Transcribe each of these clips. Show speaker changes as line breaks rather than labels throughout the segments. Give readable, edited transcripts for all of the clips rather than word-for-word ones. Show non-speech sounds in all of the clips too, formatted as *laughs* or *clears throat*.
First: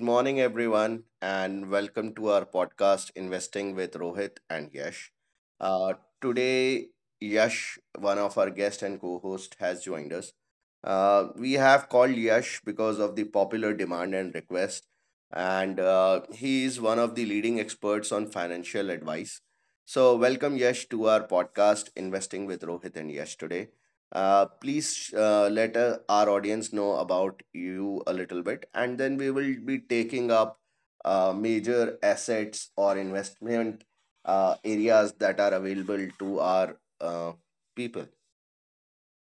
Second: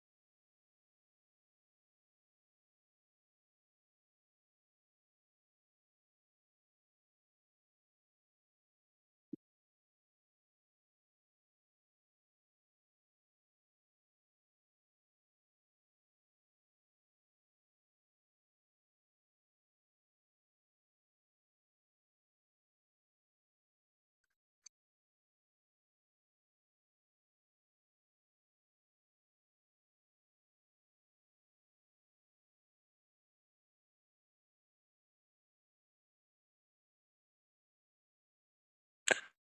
morning, everyone, and welcome to our podcast, Investing with Rohit and Yash. Uh, Today, Yash, one of our guests and co host, has joined us. We have called Yash because of the popular demand and request, and he is one of the leading experts on financial advice. So, welcome, Yash, to our podcast, Investing with Rohit and Yash today. Please let our audience know about you a little bit, and then we will be taking up major assets or investment areas that are available to our people.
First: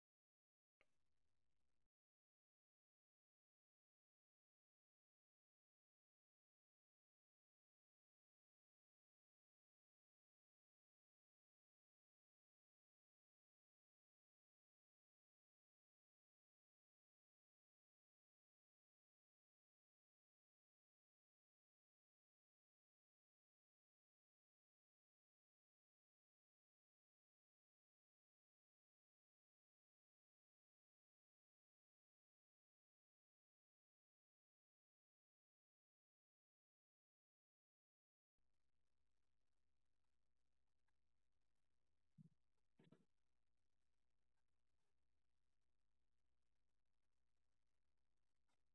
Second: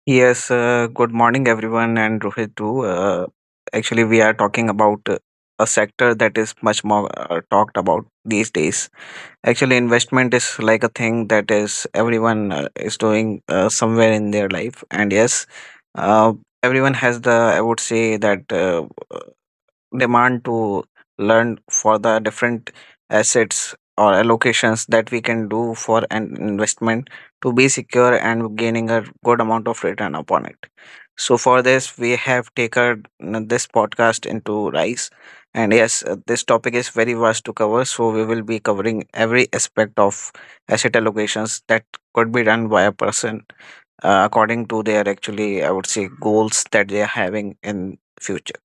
Yes, good morning, everyone, and Rohit too. Actually, we are talking about a sector that is much more talked about these days. Actually, investment is like a thing that is everyone is doing somewhere in their life, and yes, uh, everyone has the I would say that. Demand to learn for the different assets or allocations that we can do for an investment to be secure and gaining a good amount of return upon it. So for this, we have taken this podcast into rice. And yes, this topic is very vast to cover. So we will be covering every aspect of asset allocations that could be done by a person according to their actually, I would say, goals that they are having in future.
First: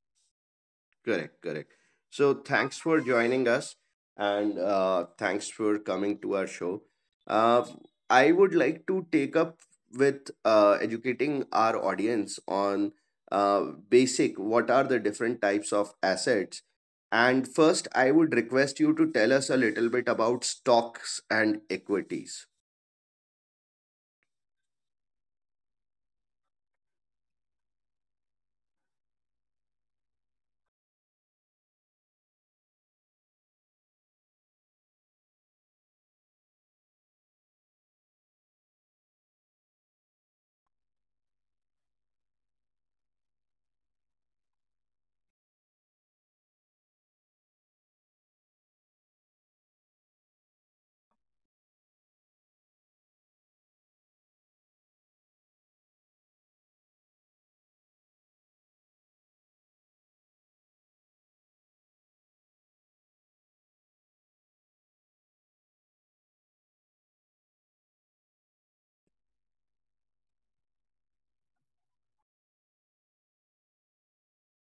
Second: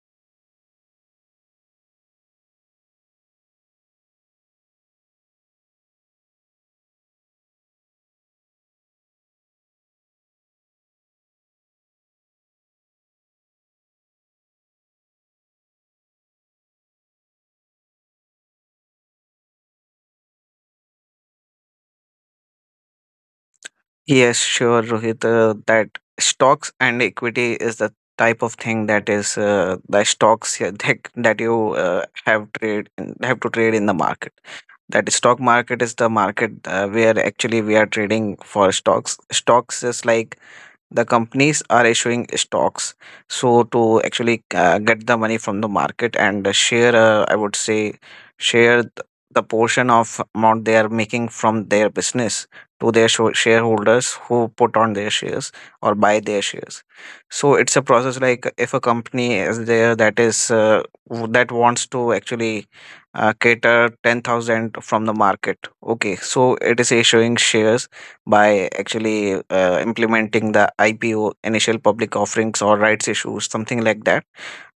Correct, correct. So thanks for joining us and thanks for coming to our show. Uh, I would like to take up with educating our audience on uh, basic what are the different types of assets. And first, I would request you to tell us a little bit about stocks and equities.
Yes, sure, Rohit. That stocks and equity is the type of thing that is the stocks here *laughs* that you have trade in, have to trade in the market. That stock market is the market where actually we are trading for stocks. Stocks is like the companies are issuing stocks so to actually get the money from the market and share I would say share th- the portion of amount they are making from their business to their shareholders who put on their shares or buy their shares. So it's a process like if a company is there that is that wants to actually cater 10,000 from the market. Okay, so it is issuing shares by actually implementing the IPO, initial public offerings or rights issues, something like that,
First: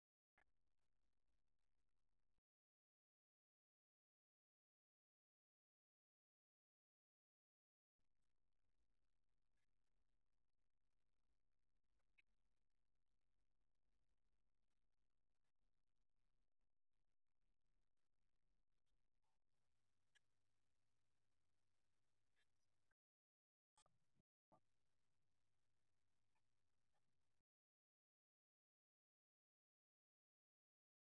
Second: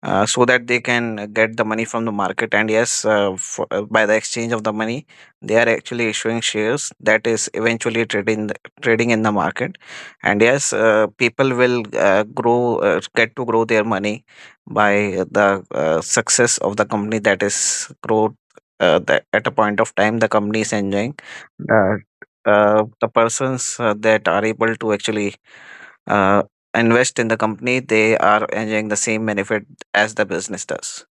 so that they can get the money from the market. And yes, by the exchange of the money, they are actually issuing shares that is eventually trading in the market. And yes, people will grow get to grow their money by the success of the company that is growth. That at a point of time the company is enjoying uh, the persons that are able to actually uh, invest in the company, they are enjoying the same benefit as the business does.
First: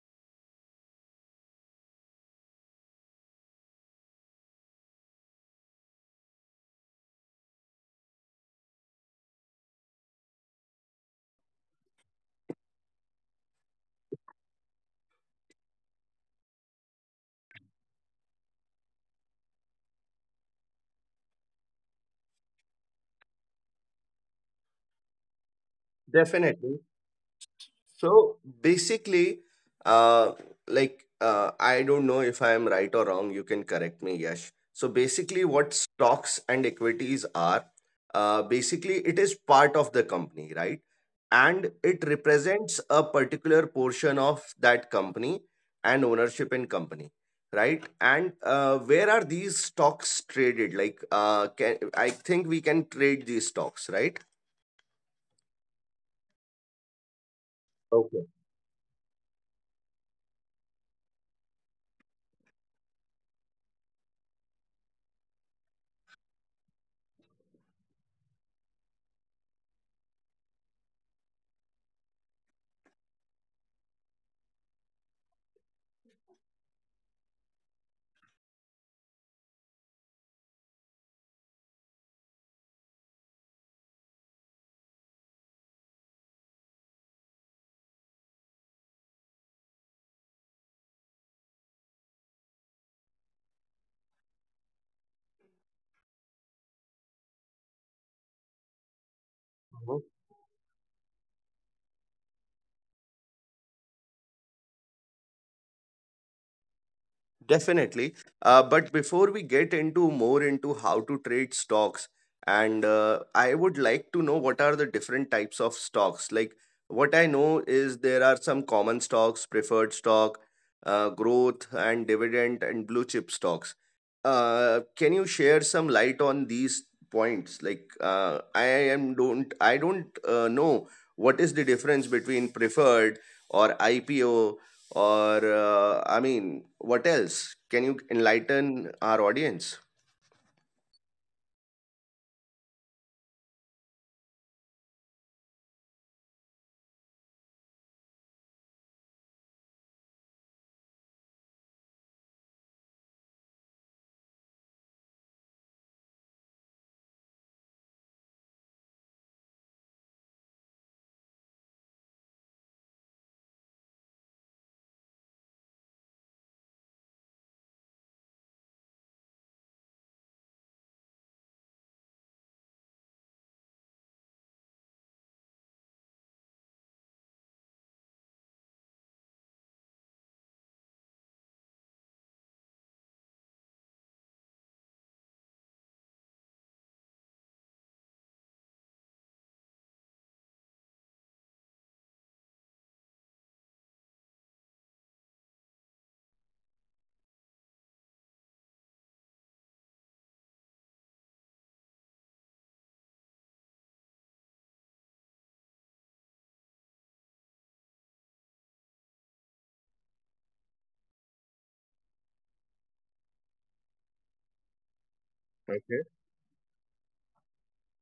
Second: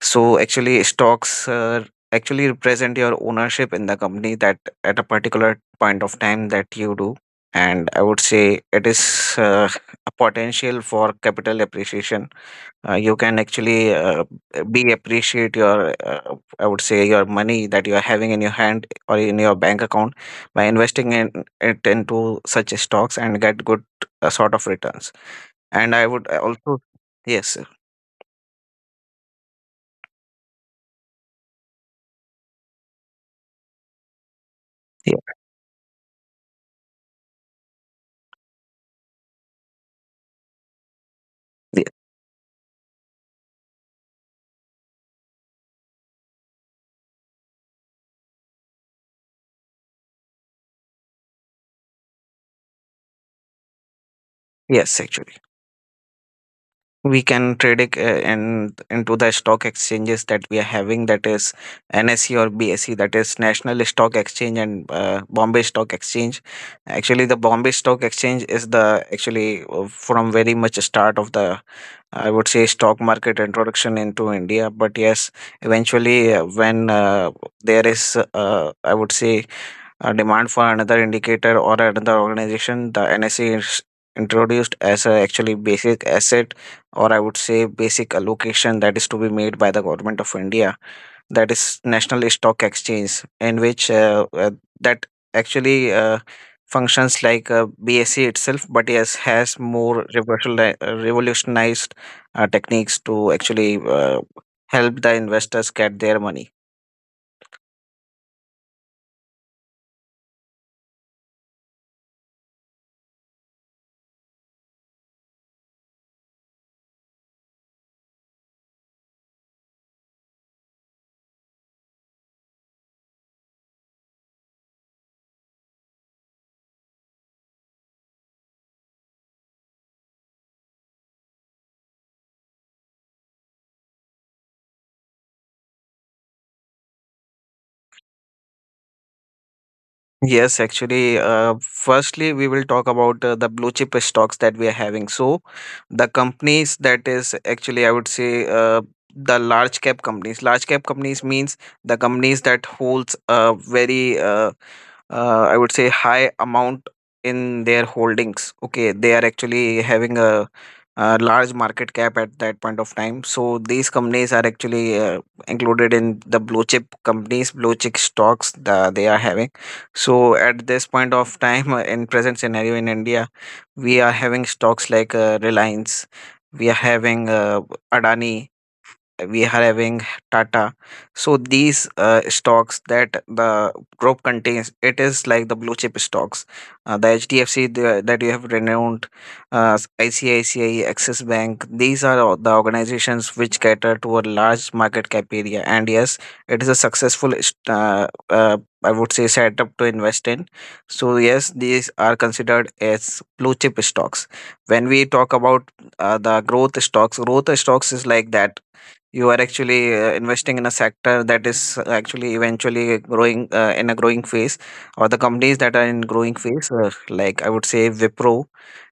So actually stocks actually represent your ownership in the company that at a particular point of time that you do. And I would say it is uh, a potential for capital appreciation. You can actually be appreciate your I would say your money that you are having in your hand or in your bank account by investing in it into such stocks and get good sort of returns. And I would
Definitely.
also yes.
So basically, uh, like I don't know if I am right or wrong. You can correct me, Yash. So
Yeah,
basically, what stocks and equities are, basically it is part of the company, right? And
yeah.
it represents a particular portion of that company and ownership in company, right? And where are these stocks traded? Like, can I think we can trade these stocks, right?
Yes, actually we can trade it
Okay.
in into the stock exchanges that we are having, that is NSE or BSE, that is National Stock Exchange and Bombay Stock Exchange. Actually the Bombay Stock Exchange is the actually from very much start of the, I would say, stock market introduction into India. But yes, eventually, when there is, I would say, a demand for another indicator or another organization, the NSE is introduced as a actually basic asset or, I would say, basic allocation that is to be made by the government of India, that is National Stock Exchange, in which that actually functions like BSE itself, but yes, has more revolutionized techniques to actually help the investors get their money.
Definitely. But before we get into more into how to trade stocks, and I would like to know what are the different types of stocks. Like what I know is there are some common stocks, preferred stock, growth and dividend and blue chip stocks. Can you share some light on these points? Like I don't know what is the difference between preferred or IPO or, I mean, what else? Can you enlighten our audience?
Yes, actually, firstly, we will talk about the blue chip stocks that we are having. So, the companies that is actually, I would say, the large cap companies. Large cap companies means the companies that holds a very, I would say, high amount in their holdings. Okay, they are actually having a large market cap at that point of time. So, these companies are actually included in the blue chip companies, blue chip stocks that they are having. So at this point of time, *laughs* in present scenario in India, we are having stocks like Reliance, we are having Adani, we are having Tata. So these stocks that the group contains, it is like the blue chip stocks. The HDFC, the, that you have renowned, uh, ICICI, Axis Bank. These are all the organizations which cater to a large market cap area. And yes, it is a successful, I would say, setup to invest in. So yes, these are considered as blue chip stocks. When we talk about the growth stocks is like that you are actually investing in a sector that is actually eventually growing in a growing phase, or the companies that are in growing phase
Okay.
like I would say Wipro,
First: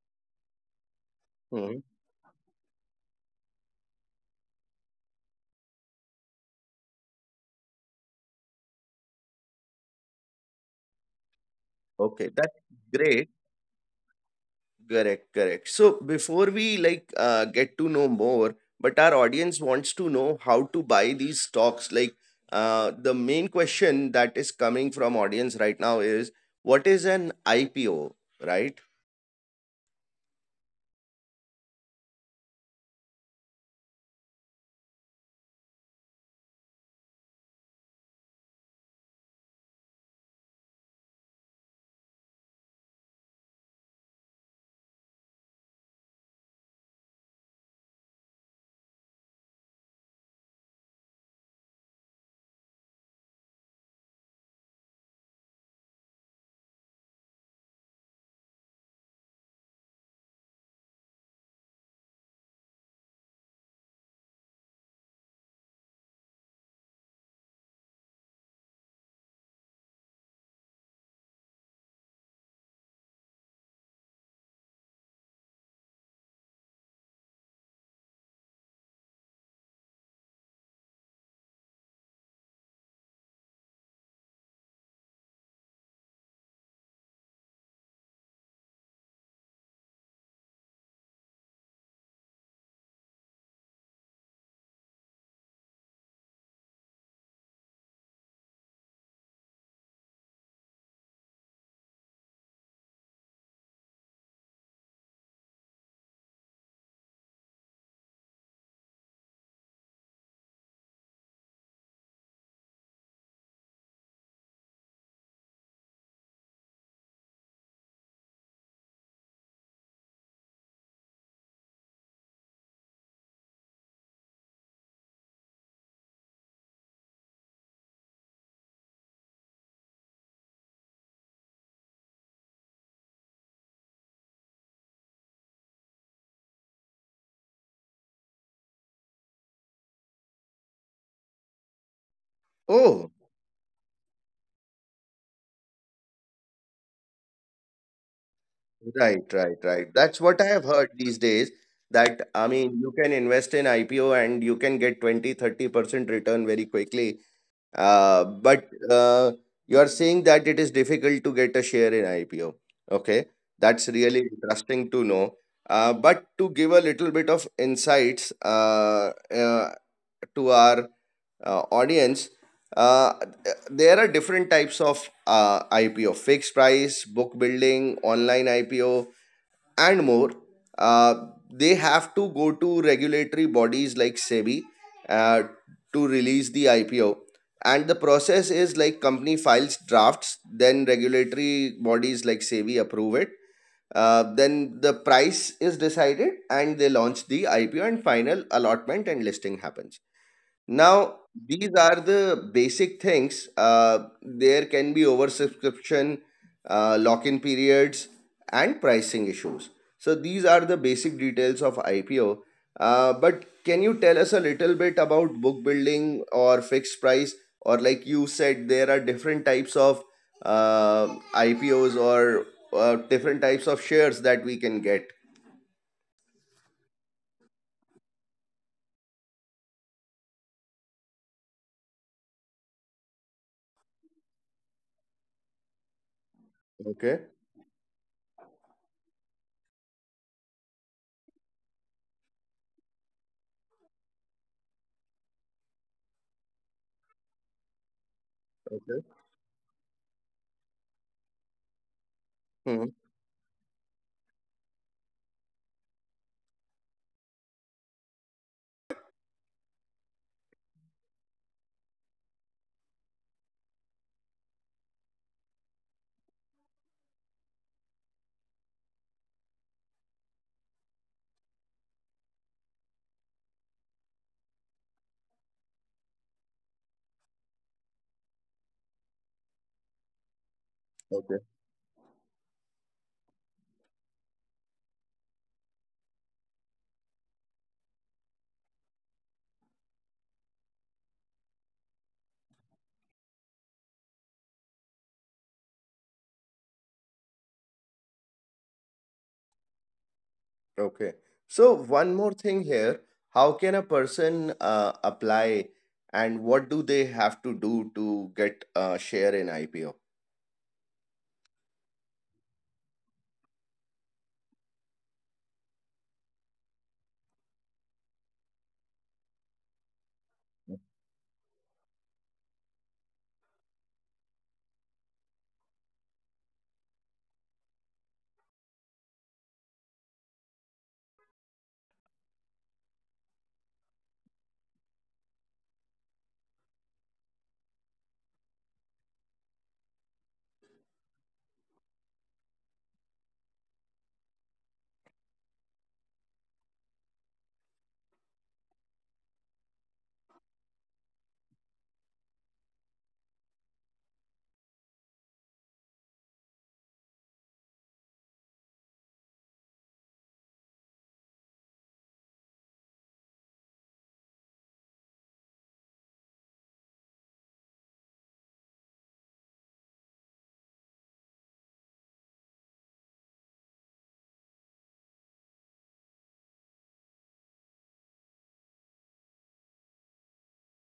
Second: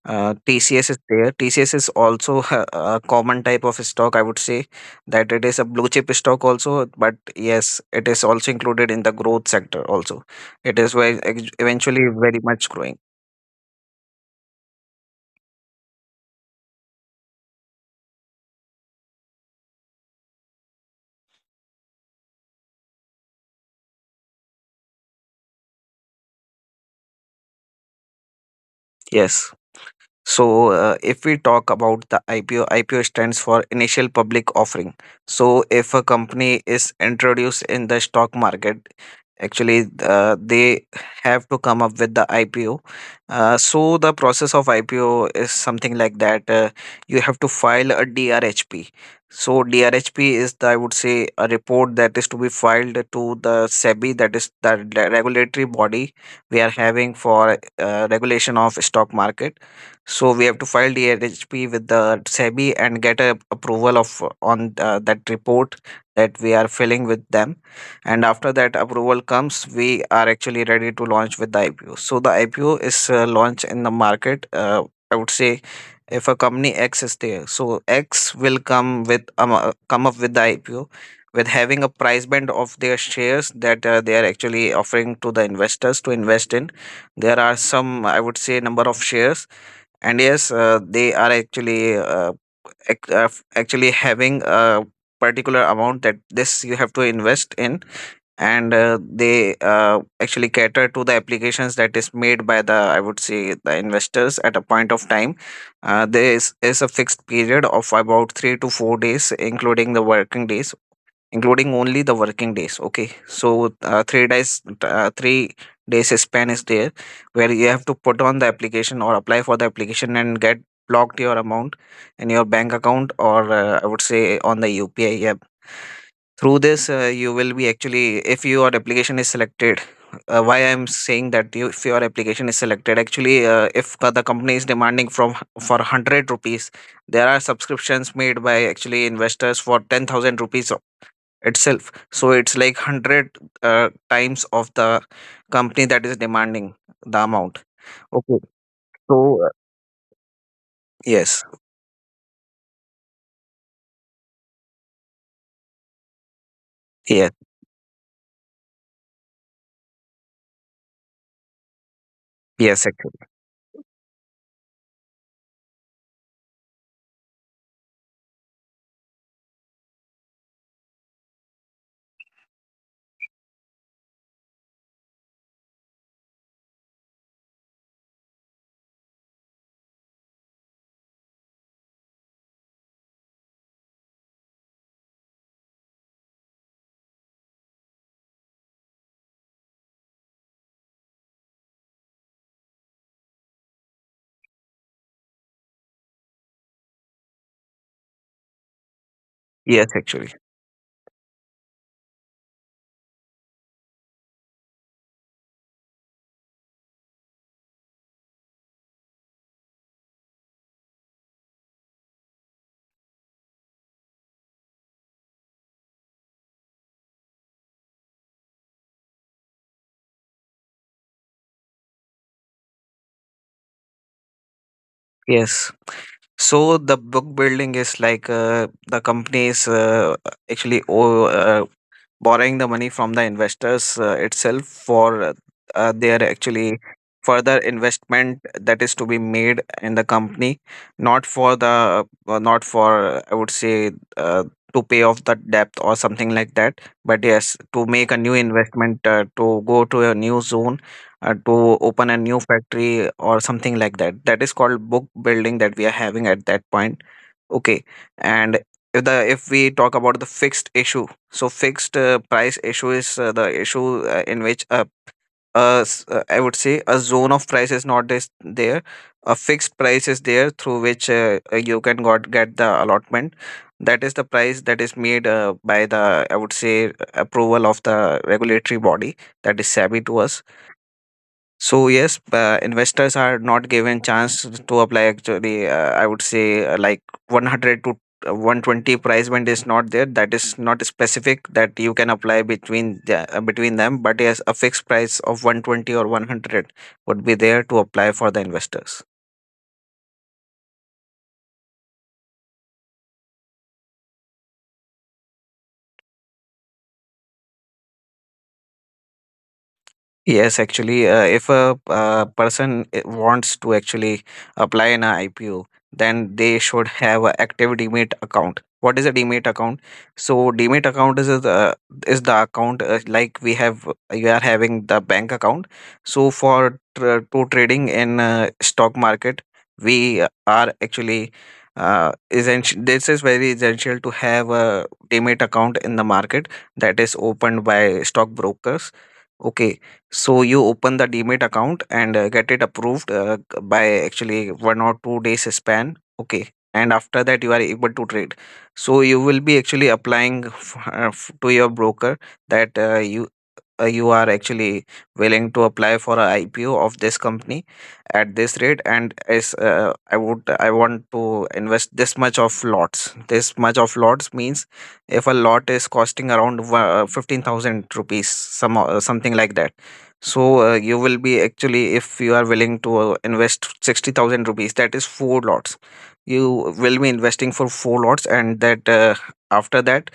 TCS is there. TCS
Hmm.
is also *laughs* a common type of stock, I would say, that it is a blue chip stock also, but yes, it is also included in the growth sector also. It is very eventually very
Okay,
much
that's
growing.
great. Correct, correct. So before we like get to know more, but our audience wants to know how to buy these stocks. Like the main question that is coming from audience right now is what is an IPO, right?
Yes. So, if we talk about the IPO, IPO stands for initial public offering. So, if a company is introduced in the stock market, actually, they have to come up with the IPO. So, the process of IPO is something like that. You have to file a DRHP. So, DRHP is, the, I would say, a report that is to be filed to the SEBI, that is the regulatory body we are having for regulation of stock market. So we have to file DRHP with the SEBI and get a approval of on that report that we are filling with them. And after that approval comes, we are actually ready to launch with the IPO. So the IPO is launched in the market. I would say if a company X is there, so X will come up with the IPO with having a price band of their shares that they are actually offering to the investors to invest in. There are some, I would say, number of shares and yes, they are actually actually having a particular amount that this you have to invest in, and they actually cater to the applications that is made by the, I would say, the investors at a point of time. There is a fixed period of about 3 to 4 days, including the working days, including only the working days. Okay, so 3 days span is there where you have to put on the application or apply for the application and get blocked your amount in your bank account or I would say on the UPI. Yeah. Through this, you will be actually, if your application is selected, why I'm saying that if your application is selected, actually, if co- the company is demanding for 100 rupees, there are subscriptions made by actually investors for 10,000 rupees itself, so it's like
Oh,
100 times of the company that is demanding the amount. Okay, so
right,
uh,
right, right. That's what I have heard these
yes.
days, that I mean, you can invest in IPO and you can get 20, 30% return very quickly.
Yes.
But you are saying that it is difficult to get a share in IPO.
Yes, actually.
Okay, that's really interesting to know. But to give a little bit of insights, to our audience, uh, there are different types of IPO: fixed price, book building, online IPO, and more. Uh, they have to go to regulatory bodies like SEBI uh, to release the IPO. And the process is like company files drafts, then regulatory bodies like SEBI approve it. Then the price is decided and they launch the IPO and final allotment and listing happens.
Yes, actually.
Now, these are the basic things. There can be oversubscription, lock in periods, and pricing issues. So, these are the basic details of IPO. But can you tell us a little bit about book building or fixed price? Or, like you said, there are different types of uh, IPOs or different types of shares that we can get.
Yes. So the book building is like, the company is actually o- uh, borrowing the money from the investors itself for their actually
Okay.
further investment that is to be made in the company, not for the, not for I would say, uh, to pay off the debt or something like that, but yes, to make a new
Okay.
investment to go to a new zone, to open a new
Mhm.
factory or something like that. That is called book building that we are having at that point. Okay. And if we talk about the fixed issue, so fixed price issue is the issue in which, I would say, a zone of price is not this there. A fixed price is there through which you can got get the allotment. That is the price that is made by the, I would say, approval of the regulatory body, that is savvy to us. So yes, investors are not given chance to apply. Actually, I would say, like 100 to 120 price band is not there. That is not specific that you can apply between between them. But yes, a fixed price of 120 or 100 would be there to apply for the investors.
Okay. So, one more thing here. How can a person apply, and what do they have to do to get a share in IPO?
Yes, actually, if a person wants to actually apply an IPO, then they should have an active demat account. What is a demat account? So demat account is the account like we have you are having the bank account. So for tr to trading in stock market, we are actually essential. This is very essential to have a demat account in the market that is opened by stockbrokers. Okay, so you open the Demat account and get it approved by actually 1 or 2 days span. Okay, and after that you are able to trade. So you will be actually applying to your broker that you are actually willing to apply for a IPO of this company at this rate and is I want to invest this much of lots. This much of lots means if a lot is costing around 15,000 rupees something like that. So you will be actually if you are willing to invest 60,000 rupees, that is four lots. You will be investing for four lots, and that after that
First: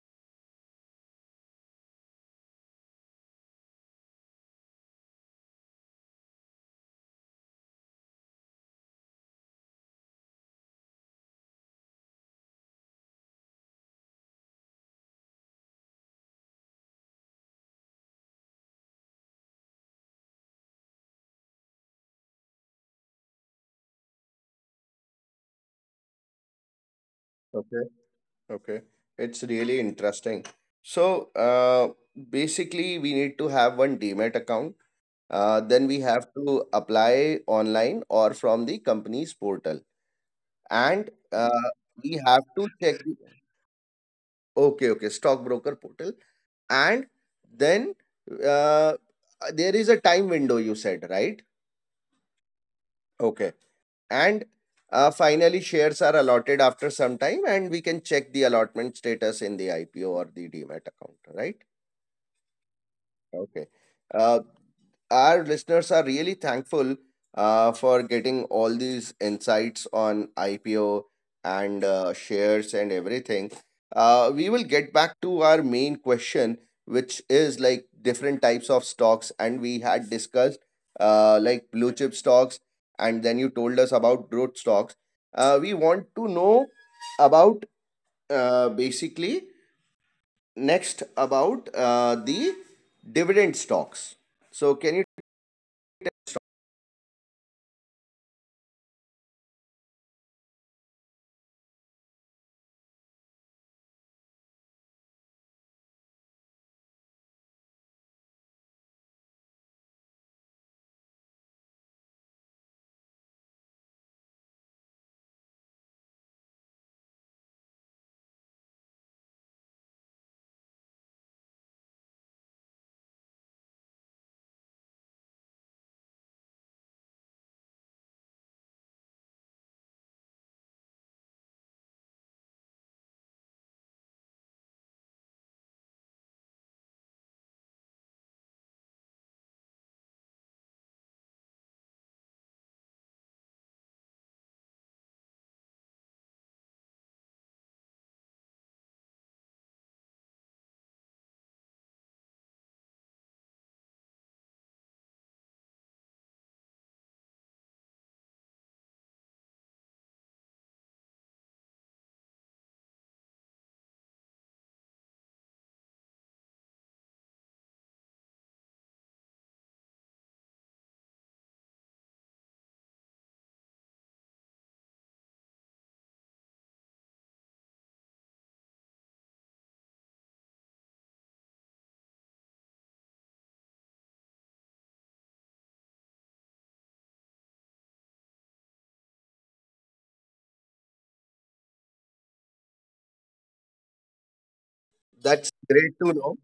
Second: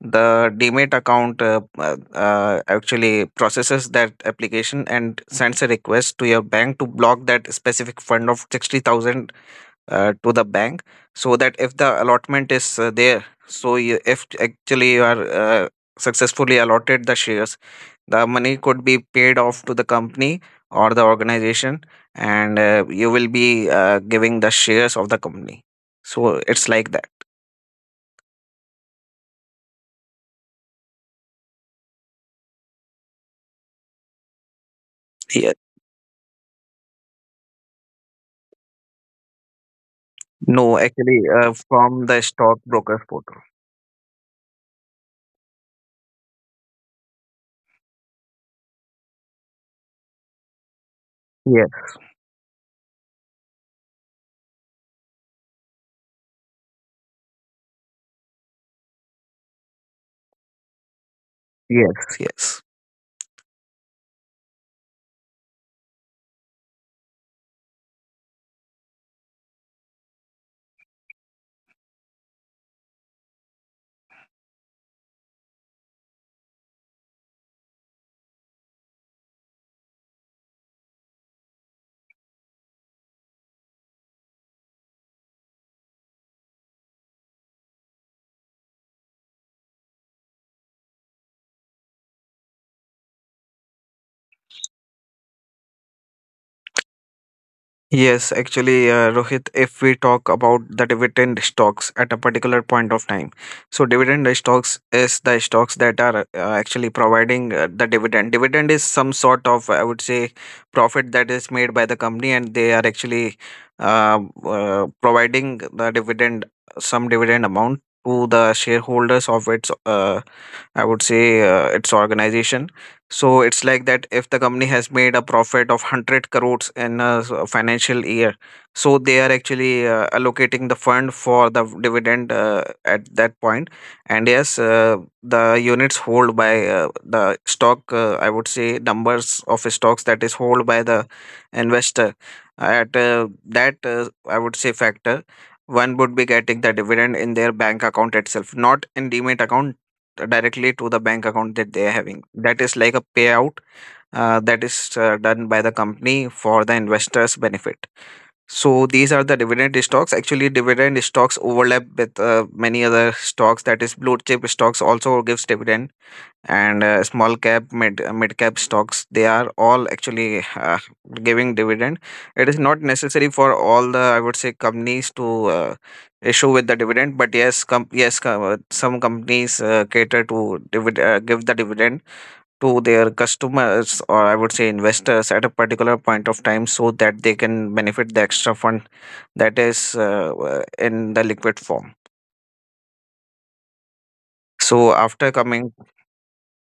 the demat account actually processes that application and sends a request to your bank to block that specific fund of 60,000 to the bank, so that if the allotment is there, so you, if actually you are successfully allotted the shares, the money could be paid off to the company or the organization, and you will be giving the shares of the company. So it's like that.
Okay. Okay. It's really interesting. So, basically, we need to have one demat account. Then we have to apply online or from the company's portal.
No,
And
actually, from
we
the
have to check.
stockbroker's portal.
Okay. Okay. Stockbroker portal. And then, uh, there is a time window, you said, right?
Yes,
Okay. And finally shares are allotted after some time and we can check the allotment status in the IPO or the demat account, right?
yes, yes.
Okay. uh, our listeners are really thankful for getting all these insights on IPO and shares and everything. We will get back to our main question, which is like different types of stocks, and we had discussed like blue chip stocks, and then you told us about growth stocks. We want to know about basically next about the dividend stocks. So, can you—
Yes, actually, Rohit, if we talk about the dividend stocks at a particular point of time, so dividend stocks is the stocks that are actually providing the dividend. Dividend is some sort of, I would say, profit that is made by the company, and they are actually uh, providing the dividend, some dividend amount to the shareholders of its, I would say, its organization. So it's like that, if the company has made a profit of 100 crores in a financial year, so they are actually allocating the fund for the dividend at that point. And yes, the units hold by the stock, I would say numbers of stocks that is hold by the investor. At that, I would say factor, one would be getting the dividend in their bank account itself, not in demat account, directly to the bank account that they are having. That is like a payout that is done by the company for the investors' benefit. So these are the dividend stocks. Actually, dividend stocks overlap with many other stocks. That is, blue chip stocks also gives dividend, and small cap mid cap stocks, they are all actually giving dividend. It is not necessary for all the I would say companies to issue with the dividend, but yes, com- yes com some companies cater to give the dividend to their customers, or I would say investors, at a particular point of time, so that they can benefit the extra fund that is in the liquid form. So after coming,
That's great to know.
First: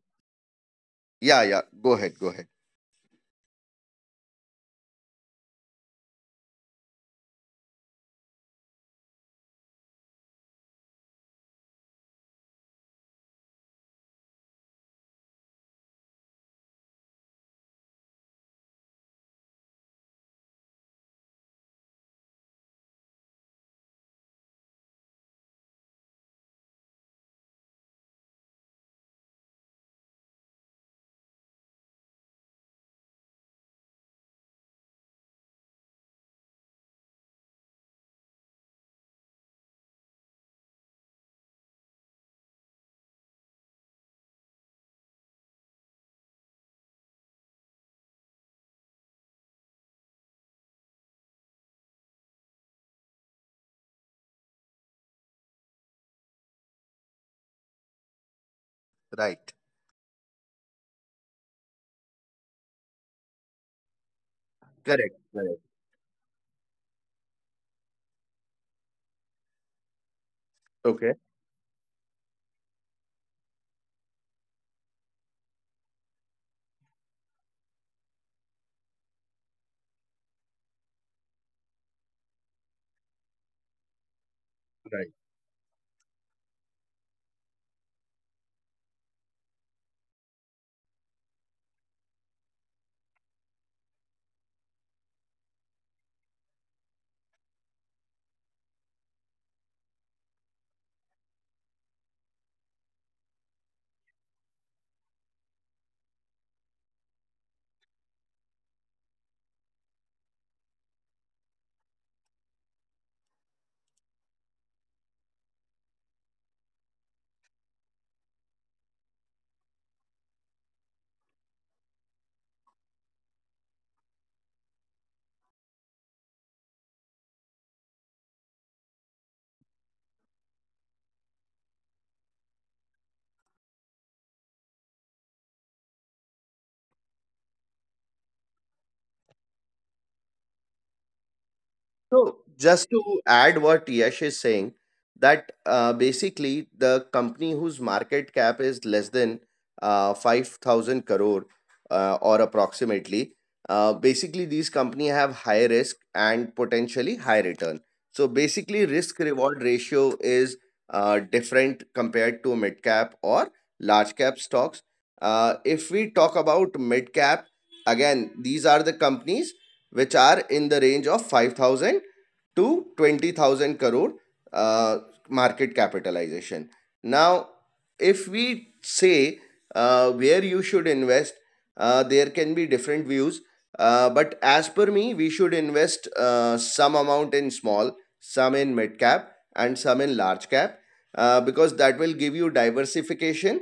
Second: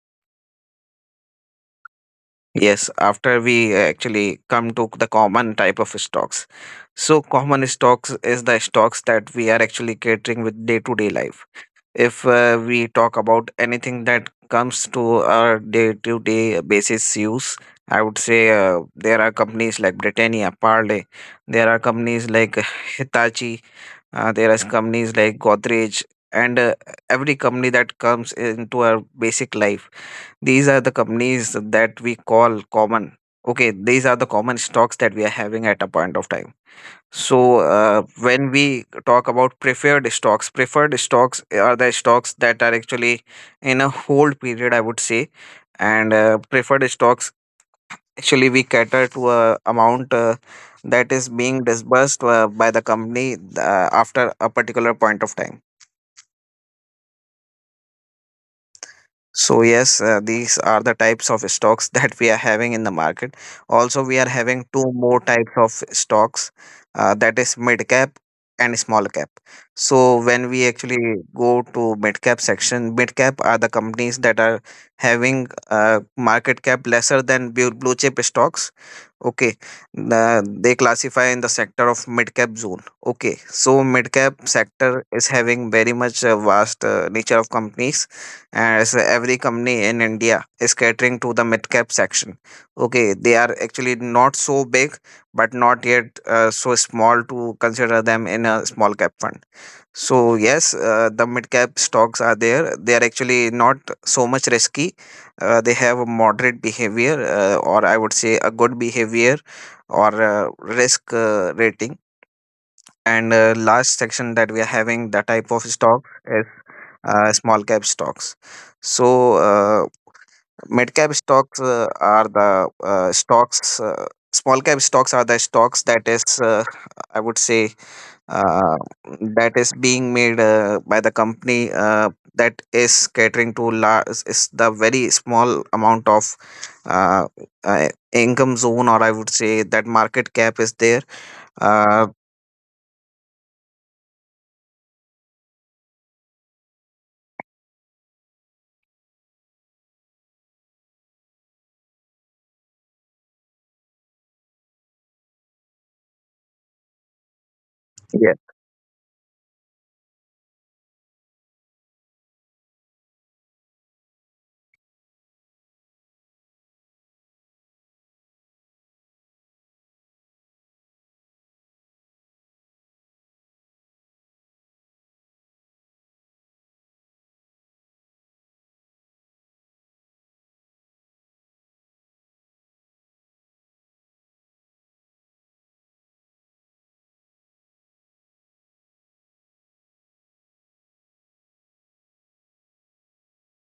Yeah, yeah. Go ahead. Go ahead.
yes, after we actually come to the common type of stocks. So, common stocks is the stocks that we are actually catering with day to day life. If we talk about anything that comes to our day to day basis use, I would say there are companies like Britannia, Parle, there are companies like *laughs* Hitachi, there are companies like Godrej, and every company that comes into our basic life, these are the companies that we call common. Okay, these are the common stocks that we are having at a point of time. So, when we talk about preferred stocks are the stocks that are actually in a hold period, I would say. And preferred stocks, actually, we cater to a amount that is being disbursed by the company after a particular point of time.
Right.
So yes, these are the types of stocks *laughs* that we are having in the market. Also, we are having two
Correct.
more
Correct.
types of stocks, that is mid cap and small cap. So when we actually
Okay.
go to mid cap section, mid cap are the companies that are having market cap lesser than blue chip stocks. Okay. The, they classify in the sector of mid cap zone. Okay. So mid cap
Right.
sector is having very much vast nature of companies, as every company in India is catering to the mid cap section. Okay. They are actually not so big, but not yet so small to consider them in a small cap fund. So yes, the mid cap stocks are there. They are actually not so much risky. They have a moderate behavior, or I would say a good behavior, or risk rating. And last section that we are having, the type of stock is small cap stocks. So mid cap stocks are the stocks. Small cap stocks are the stocks that is, I would say, uh, that is being made by the company that is catering to is the very small amount of uh, income zone, or I would say that market cap is there. Uh,
So, just to add what Yash is saying, that basically the company whose market cap is less than 5,000 crore or approximately, basically these company have high risk and potentially high return. So
yeah.
basically risk reward ratio is different compared to mid cap or large cap stocks. If we talk about mid cap, again, these are the companies which are in the range of 5,000 to 20,000 crore uh, market capitalization. Now, if we say where you should invest, there can be different views, but as per me we should invest some amount in small, some in mid cap and some in large cap, because that will give you diversification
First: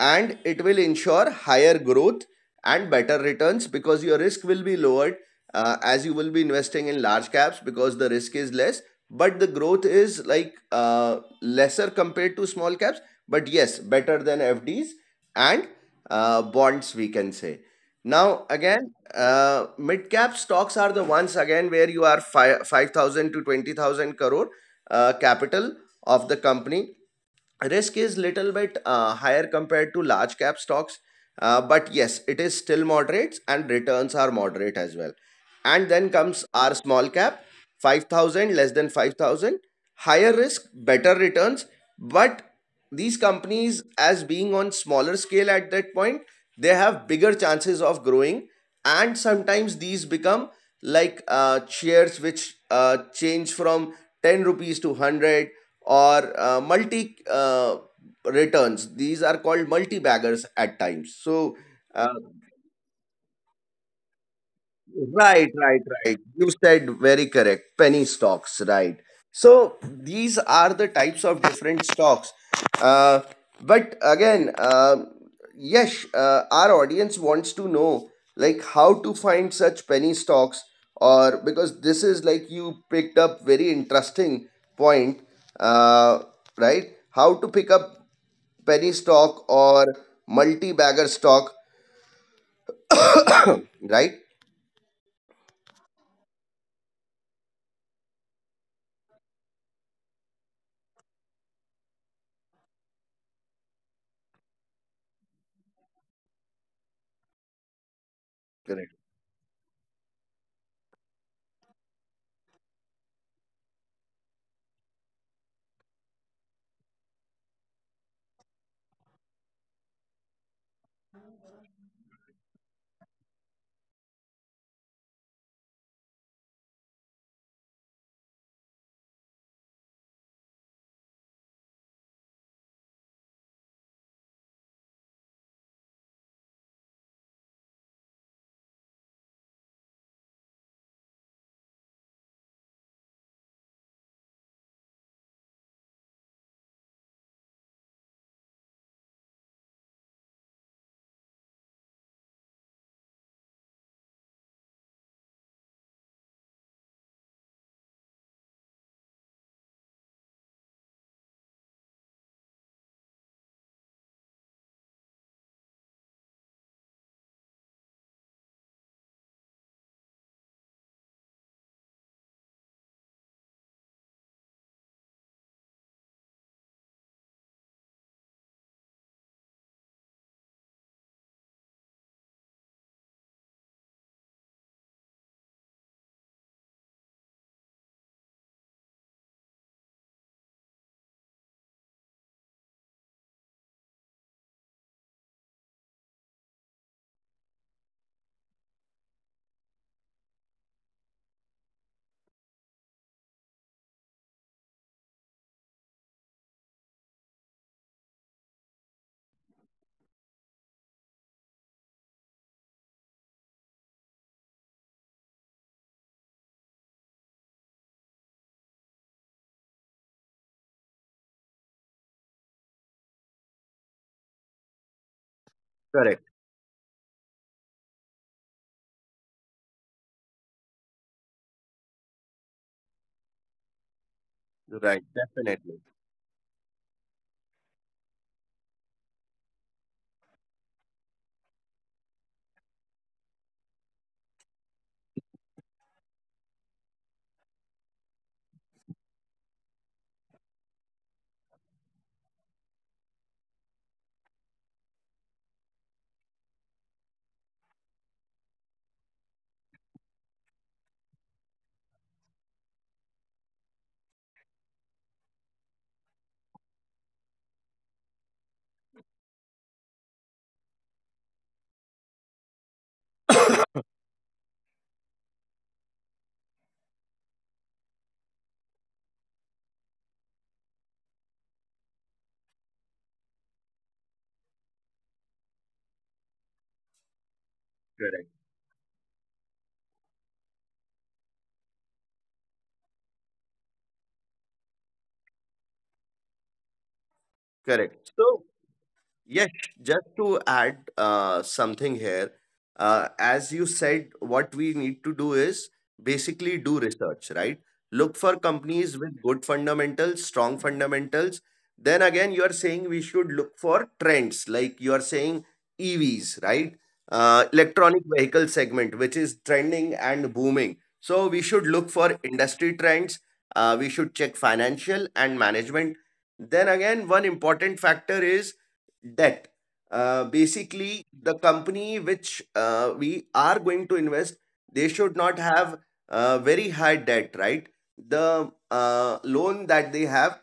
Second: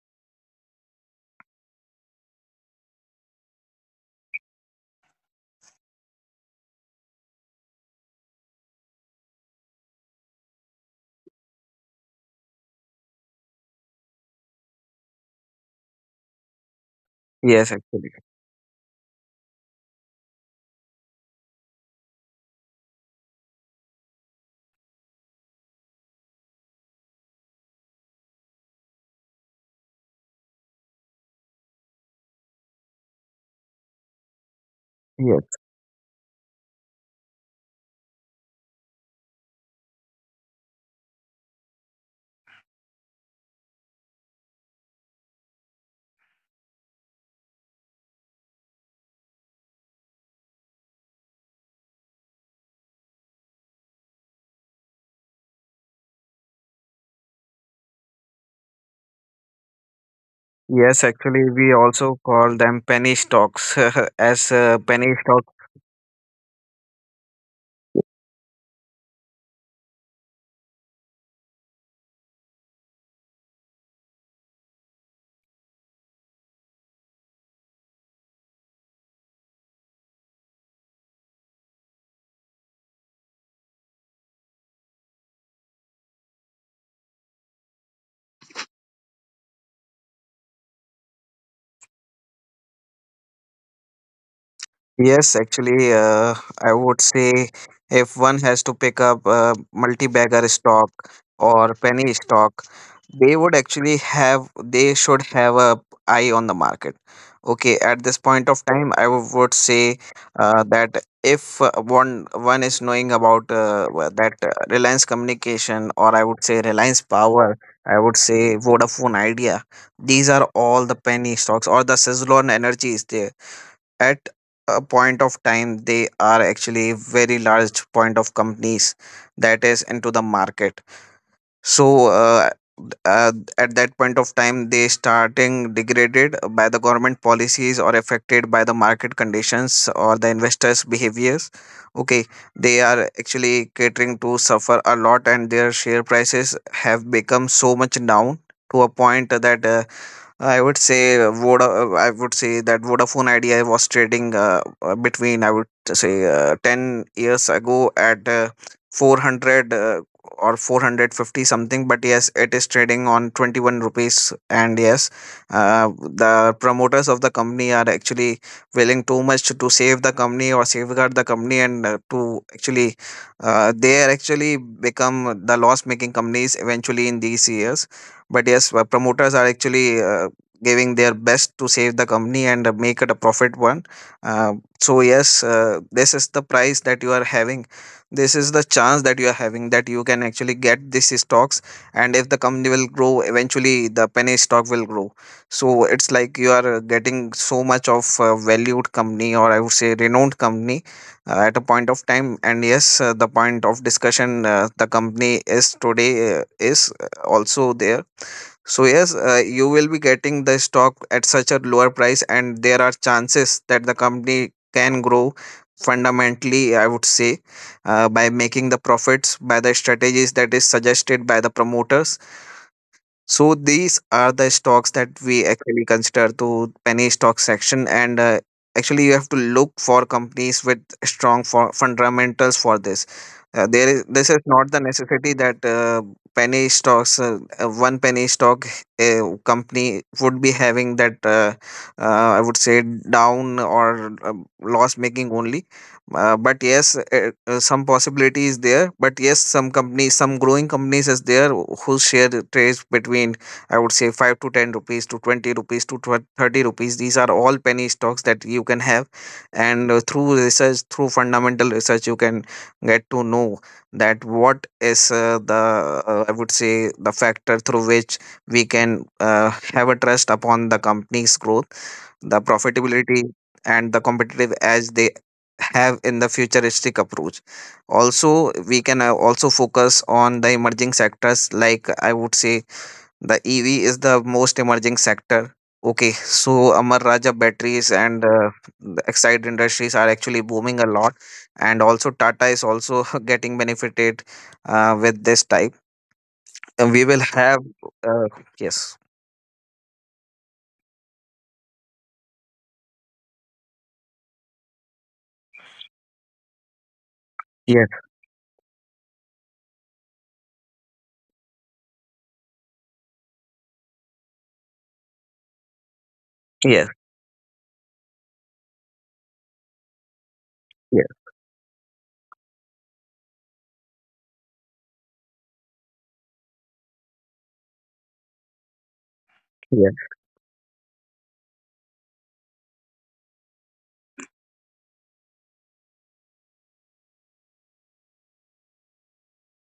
and it will ensure higher growth and better returns, because your risk will be lowered, as you will be investing in large caps because the risk is less, but the growth is like lesser compared to small caps, but yes better than fds and bonds, we can say.
Yes, actually.
Now again, mid cap stocks are the ones, again, where you are five thousand to 20,000 crore capital of the company. Risk is little bit higher compared to large cap stocks, but yes, it is still moderate and returns are moderate as well.
Yes.
And then comes our small cap, 5,000, less than 5,000, higher risk, better returns, but these companies, as being on smaller scale at that point, they have bigger chances of growing, and sometimes these become like shares which change from 10 rupees to 100, or multi returns. These are called multi baggers at times,
Yes,
so
actually, we
uh,
also call them penny stocks, *laughs* as penny
right,
stocks.
right, right. You said very correct, penny stocks, right. So these are the types of different stocks. Uh, but again, yes, our audience wants to know like how to find such penny stocks, or because this is like you picked up very interesting point, uh, right? How to pick up penny stock or multi bagger stock, right?
Yes, actually, I would say if one has to pick up multi-bagger stock or penny stock, they would actually have, they should have a eye on the market. Okay, at this
Correct.
point of time, would say that if one is knowing about that Reliance Communication, or I would say Reliance Power, I would say Vodafone Idea, these are all the penny stocks, or the Suzlon Energy is there. At a point of time, they are actually very large point of companies that is into the market. So uh, at that point of time they starting degraded by the government policies, or affected by the market conditions, or the investors behaviors. Okay, they are actually catering to suffer a lot, and their share prices have become so much down to a point that I would say Voda. I would say that Vodafone Idea was trading between I would say 10 years ago at 400 or 450 something. But yes, it is trading on 21 rupees. And yes, the promoters of the company are actually willing too much to save the company or safeguard the company, and to actually they are actually become the loss making companies eventually in these years. But yes, promoters are actually giving their best to save the company and make it a profit one. uh, so yes, this is the price that you are having. This is the chance that you are having that you can actually get these stocks, and if the company will grow eventually the penny stock will grow. So it's like you are getting so much of valued company, or I would say renowned company, at a point of time. And yes, the point of discussion, the company is today, is also there. So yes, you will be getting the stock at such a lower price, and there are chances that the company can grow fundamentally. I would say by making the profits by the strategies that is suggested by the promoters. So these are the stocks that we
Correct.
actually consider to penny stock section, and actually you have to look for companies with strong for fundamentals for this. There is this is
Right.
not the
Definitely.
necessity that penny stocks, one penny stock company would be having that I would say down or loss making only. But yes, some possibility is there. But yes, some companies, some growing companies is there who share trades between, I would say, 5 to 10 rupees to 20 rupees to 30 rupees. These are all penny stocks that you can have. And through research, through fundamental research, you can get to know that what is I would say, the factor through which we can have a trust upon the company's growth, the profitability, and the competitive edge they have in the futuristic approach. Also, we can also focus on the emerging sectors. Like, I would say the EV is the most emerging sector. Okay, so Amar Raja
Correct.
Batteries and the excited industries are actually booming a lot, and also Tata is also *laughs* getting benefited with this type, and we will have
Correct. So,
uh, yes.
yes, just to add something here, as you said, what we need to do is basically do research, right? Look for
yes
companies with good fundamentals, strong fundamentals. Then again, you are saying we should look for trends, like you are saying EVs, right?
yes
Electronic vehicle segment, which is trending and booming. So we should
yes
look for industry trends. We should check financial and management. Then again, one important factor is debt.
yes
Basically, the company which we are going to invest, they should not have very high debt, right? The loan that they have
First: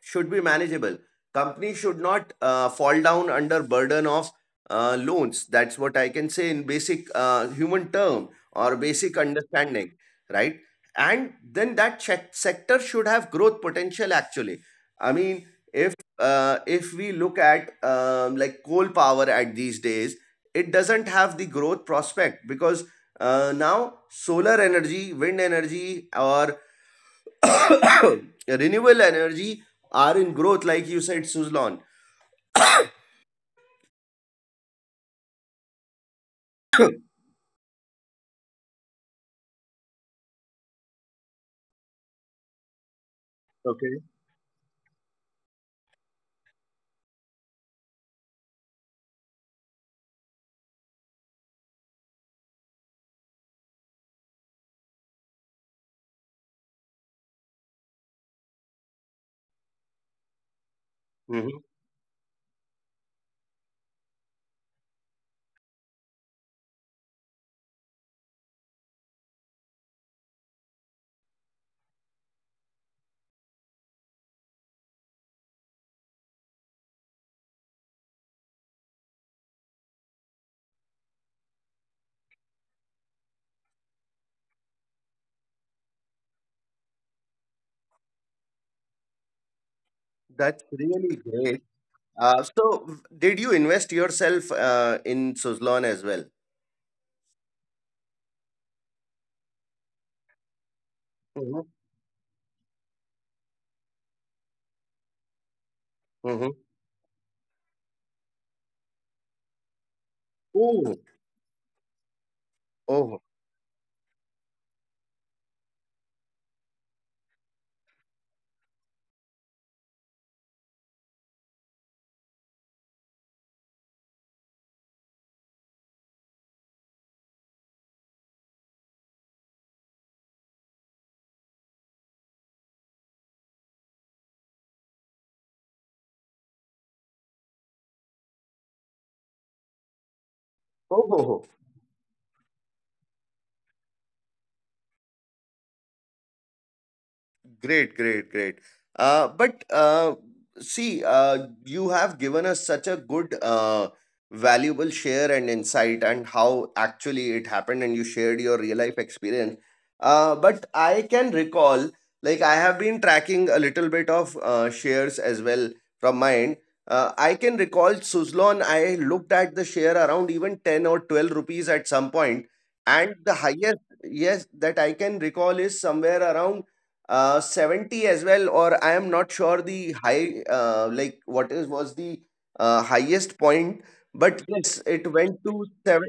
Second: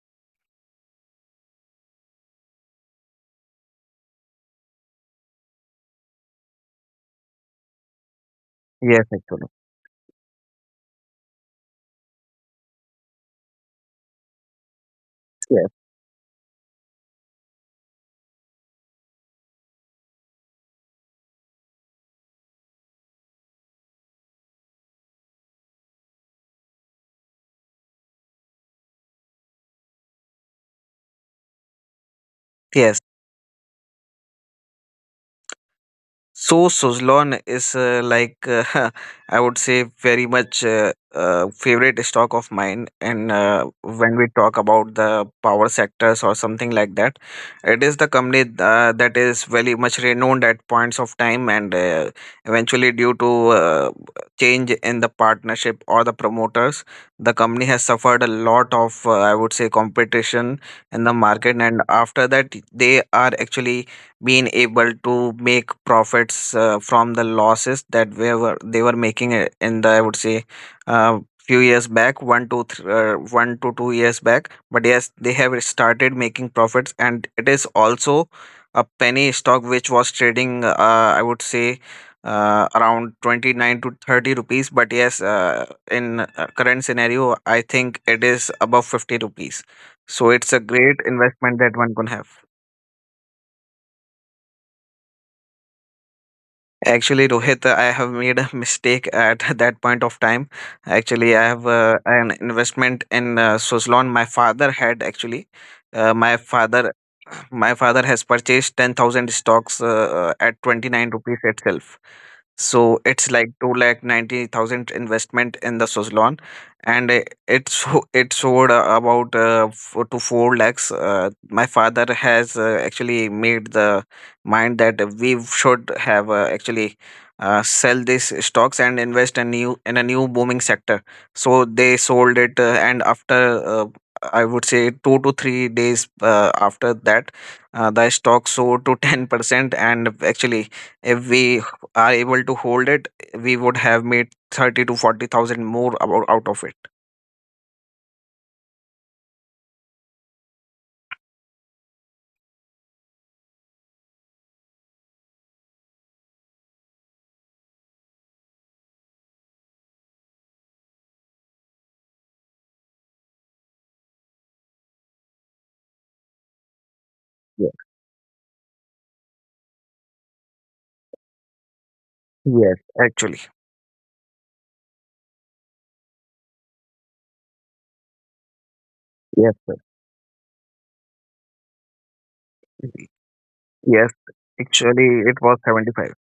should be manageable. Company should not fall down under burden of loans. That's what I can say in basic human term or
yes
basic
Actually,
understanding, right? And then that check sector should have growth potential, actually. I mean,
yes
if if we look at like coal power at these days, it doesn't have the growth prospect, because now solar energy, wind energy, or *coughs* renewable energy are in growth, like you said, Suzlon. *coughs*
yes. So Suzlon is *laughs* I would say very much favorite stock of mine. And
Okay.
when we talk about the power sectors or something like that, it is the company that is very much renowned at points of time, and eventually due to change in the partnership or the promoters, the company has suffered a lot of I would say competition in the market,
Mhm.
and after that they are actually been able to make profits from the losses that we were they were making in the, I would say, few years back one to th- 1 to 2 years back. But yes, they have started making profits, and it is also a penny stock which was trading, I would say, around 29 to 30 rupees. But yes, in current scenario, I think it is above 50 rupees, so it's a
That's
great
really
investment
great.
that one can have.
So, did you invest yourself in Suzlon as well?
Actually, Rohit, I have made a mistake at *laughs* that point of time. Actually, I
Mm-hmm.
have an investment in Suzlon. My father had actually, uh, my
Mm-hmm.
father, my father has purchased 10,000 stocks at twenty
Oh,
nine rupees itself. So
oh,
it's like two lakh 90,000 investment in the Suzlon, and it sold about four lakhs. My father has actually made the mind that we should have actually sell these stocks and invest a new in a new booming sector. So they sold it, and after I would say 2 to 3 days after that, the stock sold to 10%, and actually, if
oh,
we
oh,
are able to hold it, we would have made 30 to 40,000 more about out of it.
great, great, great. But see, you have given us such a good, valuable share and insight, and how actually it happened, and you shared your real life experience. But I can recall, like, I have been tracking a little bit of shares as well from mine end. I
Yes,
can recall Suzlon, I looked at the share around even 10 or 12 rupees at some
yes,
point,
actually.
and the highest, yes, that I can recall is somewhere around 70 as well. Or I am
Yes,
not
sir.
sure the high, like what is was the highest
Yes.
point, but
Actually,
yes
it
it
was
went to
75.
seven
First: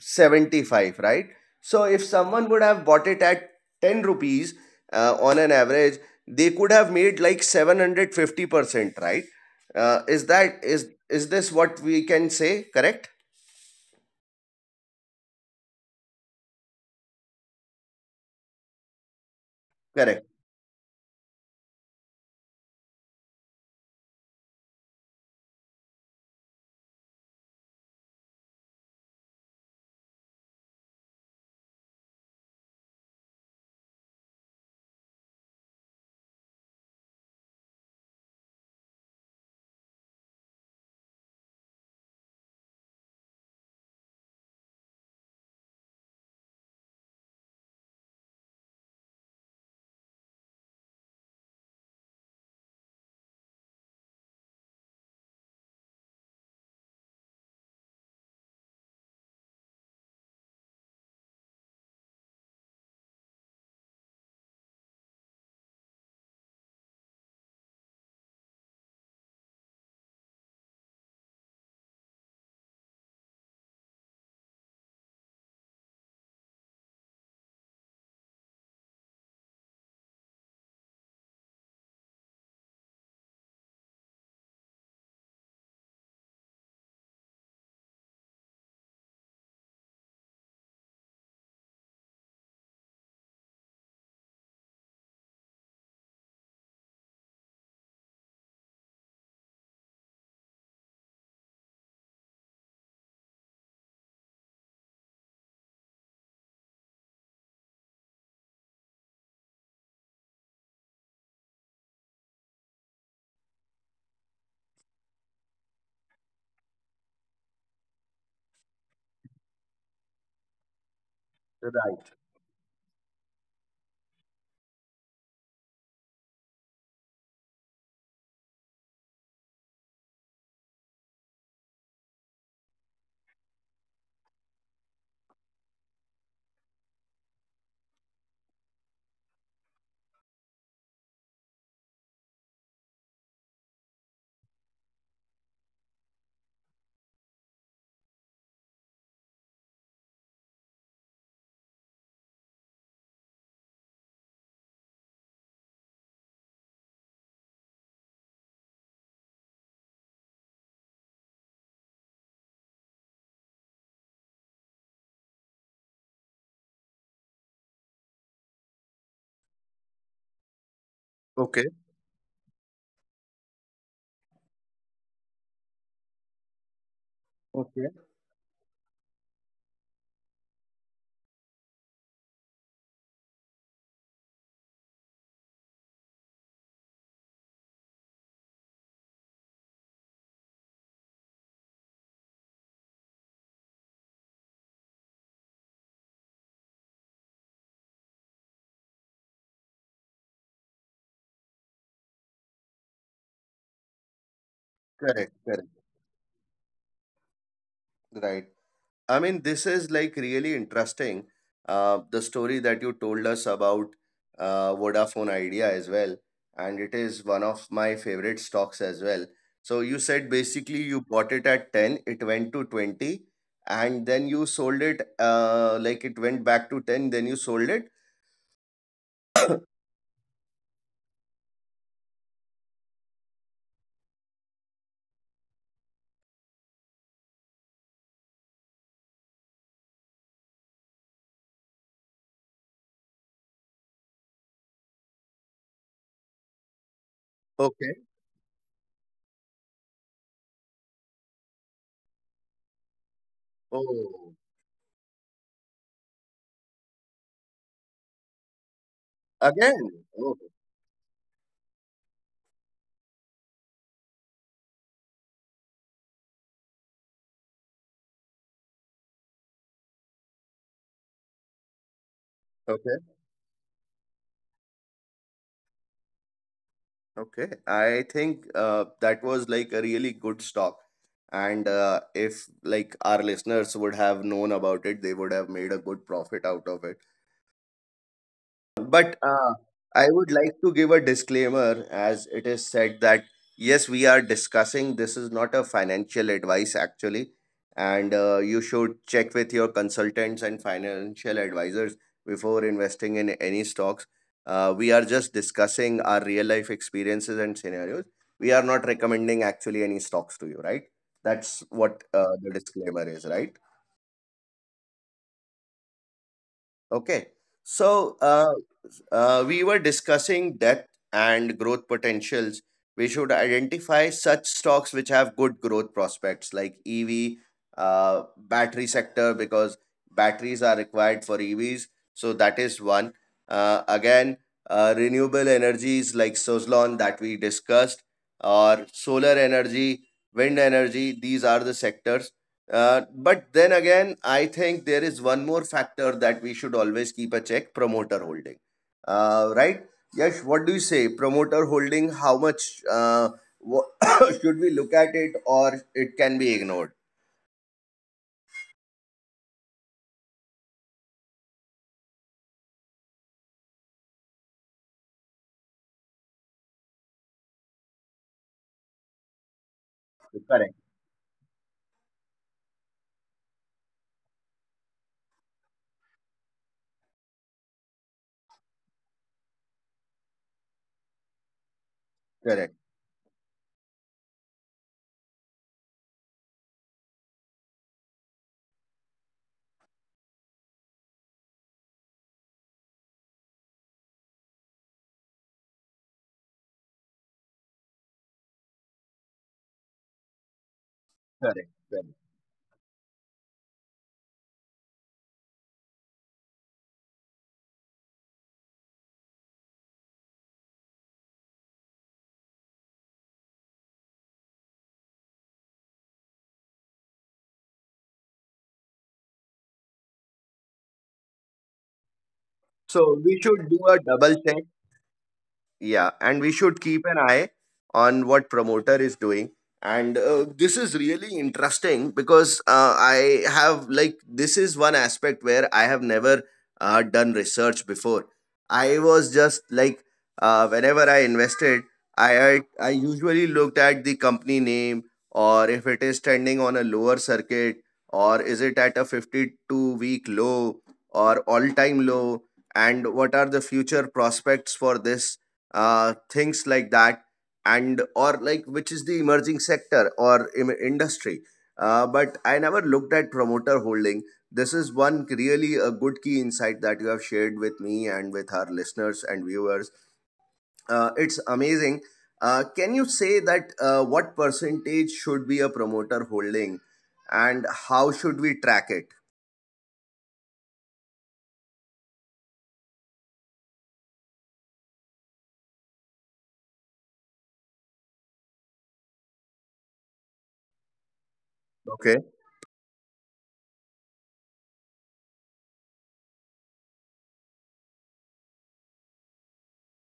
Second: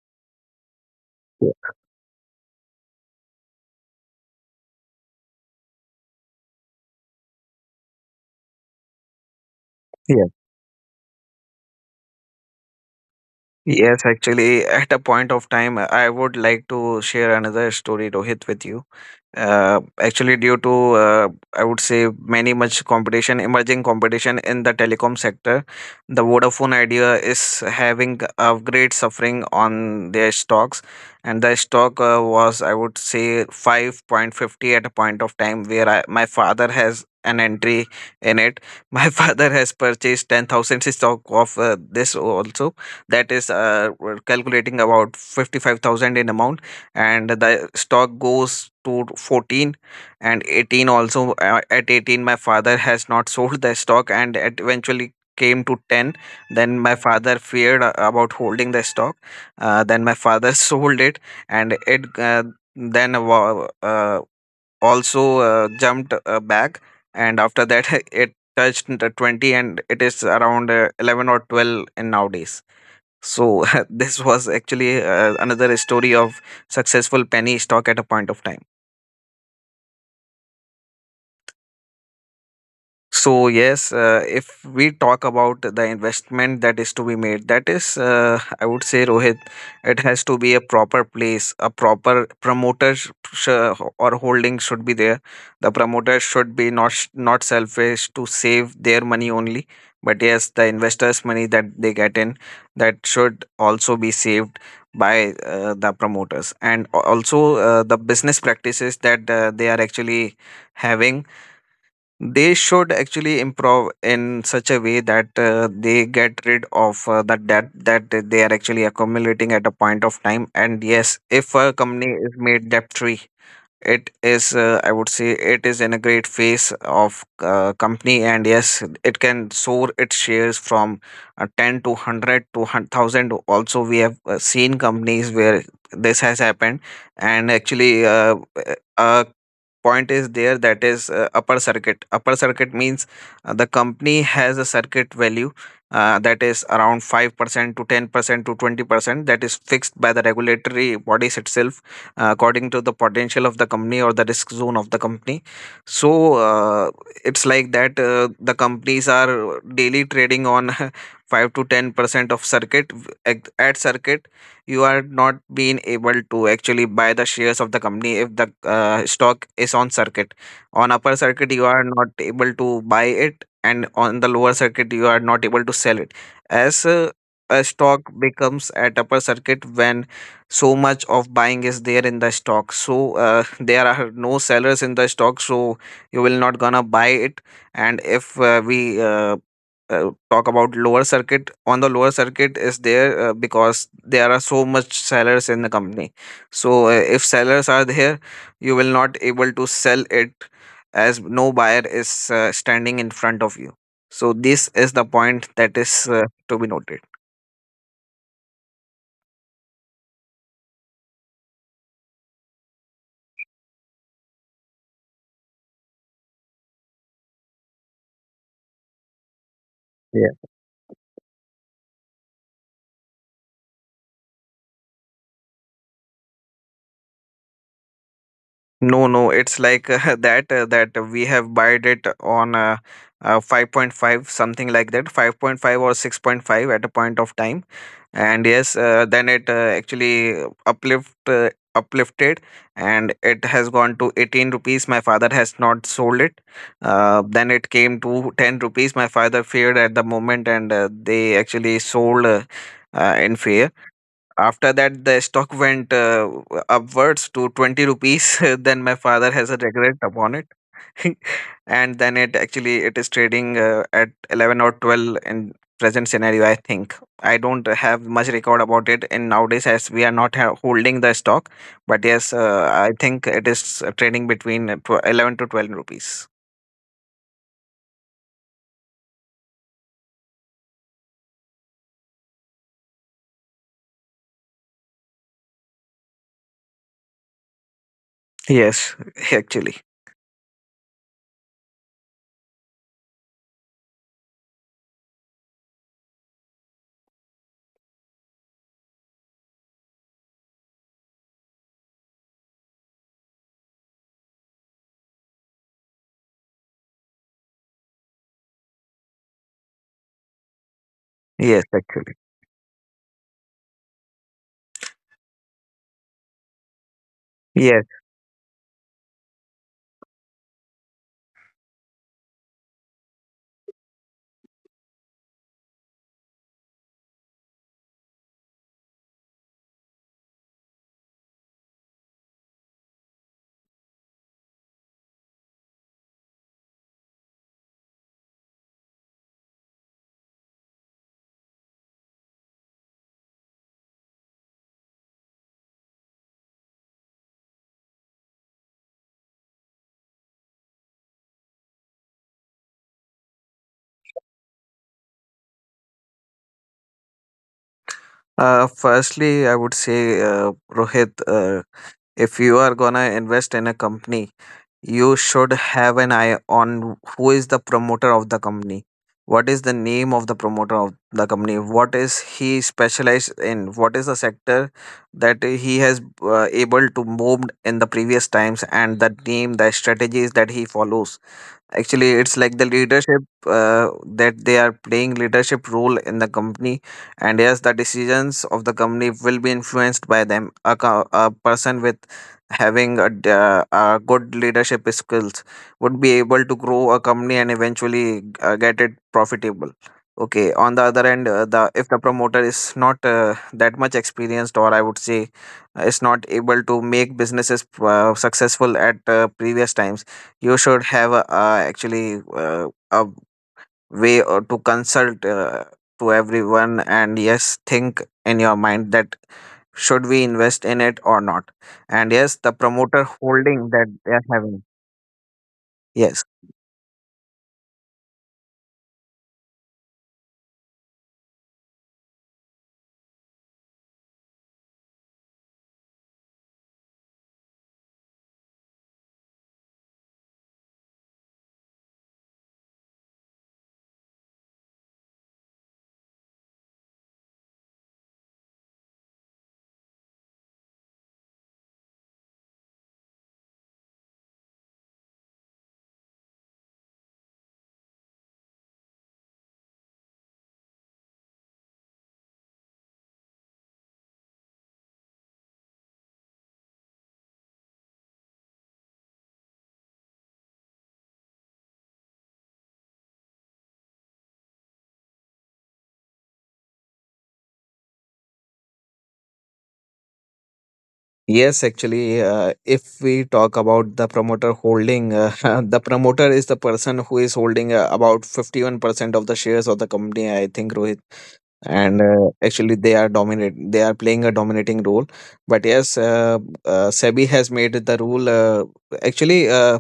seventy-five, right? So if someone would have bought it at 10 rupees, on an average they could have made like 750%, right? uh,
Yeah.
is that is is this what we can say? Correct,
Yes, actually, at a point of time, I would like to share another story, Rohit, with you.
correct.
Actually, due to I would say many much competition, emerging competition in the telecom sector, the Vodafone Idea is having a great suffering on their stocks, and the stock was, I would say, 5.50 at a point of time where my father has an entry in it. *laughs* My father has purchased 10,000 stock of this also. That is, we're calculating about 55,000 in amount, and the stock goes to 14 and 18 also. Uh, at 18, my father has not *laughs* sold the stock, and it eventually came to 10. Then my father feared about holding the stock. Then my father *laughs* sold it, and it then wa- uh, also jumped back, and after that, *laughs* it touched the 20, and it is around 11 or 12 in nowadays. So *laughs* this was actually another story of successful penny stock at a point of time. So yes, if we talk about the investment that is to be made, that is, I would say, Rohit, it has to be a proper place. A proper promoter sh- sh- or holding should be there. The promoter should be not selfish to save their money only, but yes, the investors' money that they get in, that should also be saved by the promoters. And also, the business practices that they are actually having, they should actually improve in such a way that they get rid of that debt that they are actually accumulating at a point of time. And yes, if a company is made debt free, it is, I would say, it is in a great phase of company, and yes, it can soar its shares from 10 to 100 to 1000. Also, we have seen companies where this has happened. And actually, point is there that is, upper circuit means the company has a circuit value that is around 5% to 10% to 20% that is fixed by the regulatory bodies itself, according to the potential of the company or the risk zone of the company. So it's like that the companies are daily trading on *laughs* 5 to 10% of circuit. At circuit, you are not being able to actually buy the shares of the company if the stock is on circuit. On upper circuit you are
Okay.
not able to buy it, and on the lower circuit you are not able to sell it, as a stock
Okay.
becomes at upper circuit when so much of buying is there in the stock. So there are no sellers in the stock, so you will not gonna buy it. And if we talk about lower circuit, on the lower circuit is there because there are so much sellers in the company. So if sellers are there, you will not able to sell it, as no buyer is standing in front of you. So this is the point
Correct,
that
correct,
is to be noted.
right. I mean, this is like really interesting. The story that you told us about Vodafone Idea as well, and it is one of my favorite stocks as well. So you said basically you bought it at 10, it went to 20, and then you sold it, like it went back to 10, then you sold it.
No, no, it's like
*coughs*
*laughs* that we have bought it on 5.5 something like that, 5.5 or 6.5 at a point of time. And yes, then it actually uplifted, and it has gone to 18 rupees. My father has not sold it. Then it came
Okay.
to 10 rupees. My father feared at the moment, and they actually sold in fear.
Oh,
After that, the stock went upwards to 20 rupees. *laughs* Then my father has a
again.
regret upon it.
Oh,
*laughs* And then it actually it is trading at 11 or 12 in present scenario. I think I don't have much record about it in nowadays, as we are not holding the stock. But yes, I
okay.
think it is trading between 11 to 12 rupees.
Okay, I think that was like a really good stock. And if like our listeners would have known about it, they would have made a good profit out of it.
Yes
But
*laughs* actually
I would like to give a disclaimer, as it is said that yes, we are discussing, this is not a financial advice actually, and you should check with your consultants and financial advisors before investing in any stocks. We are just discussing our real life experiences and scenarios. We are not recommending actually any stocks to you, right?
yes
That's what
actually
the disclaimer is, right? Okay.
yes
So we were discussing depth and growth potentials. We should identify such stocks which have good growth prospects like EV, battery sector, because batteries are required for EVs. So that is one. Again, renewable energies like Sozlon that we discussed, or solar energy, wind energy, these are the sectors, but then again, I think there is one more factor that we should always keep a check, promoter holding. Right? Yes, what do you say? Promoter holding, how much wha- *coughs* should we look at it, or it can be ignored?
Firstly I would say, Rohit, if you are gonna invest in a company, you should have an eye on who is the promoter of the company. What is the name of the
Correct,
promoter of the company? What is he specialized in? What is the sector that he has able to move in the previous times, and the name, the strategies that he follows? Actually, it's like
correct,
the leadership that they are playing, leadership role in the company, and yes, the decisions of the company will be influenced by them. A person with having a good leadership skills would be able to grow a company and eventually get it profitable. Okay. On the other end,
correct,
the if
correct.
the promoter is not that much experienced, or I would say, is not able to make businesses successful at previous times, you should have a way or to consult to everyone, and yes, think in your mind that should we invest in it or not. And yes, the
So
promoter
we should do
holding
a
that they
double
are
check.
having.
Yeah, and
yes
we should keep an eye on what promoter is doing. And this is really interesting, because I have like, this is one aspect where I have never done research before. I was just like, whenever I invested, I usually looked at the company name, or if it is trending on a lower circuit, or is it at a 52-week low or all time low, and what are the future prospects for this, things like that, and or like which is the emerging sector or industry. But I never looked at promoter holding. This is one really a good key insight that you have shared with me and with our listeners and viewers. It's amazing. Can you say that what percentage should be a promoter holding and how should we track it?
yes Actually, if we talk about the promoter holding, *laughs* the promoter is the person who is holding about 51% of the shares of the company, I think, Rohit.
Okay,
And actually, they are dominate they are playing a dominating role. But yes, SEBI has made the rule. Actually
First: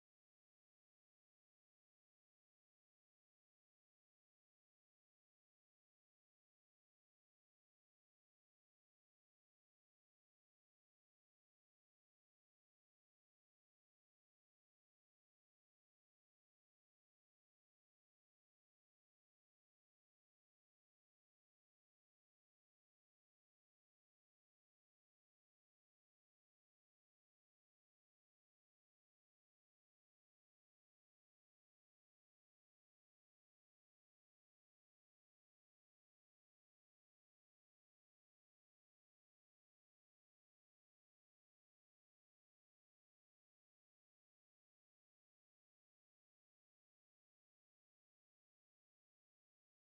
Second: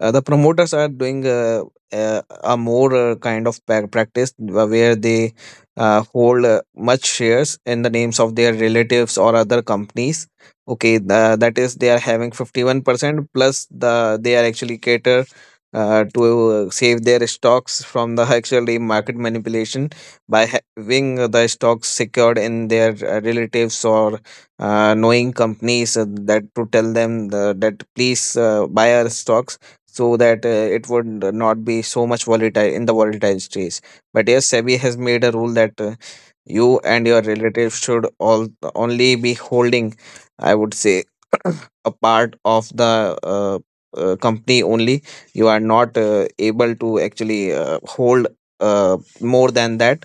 The promoters are doing a more kind of practice where they hold much shares in the names of their relatives or other companies. Okay, that is, they are having 51% plus. The they are actually cater to save their stocks from the *laughs* actually market manipulation by having the stocks secured in their relatives or knowing companies, that to tell them that please buy our stocks, so that it would not be so much volatile in the volatile stage. But yes, SEBI has made a rule that you and your relatives should all only be holding, I would say, *clears throat* a part of the company only. You are not able to actually hold more than that.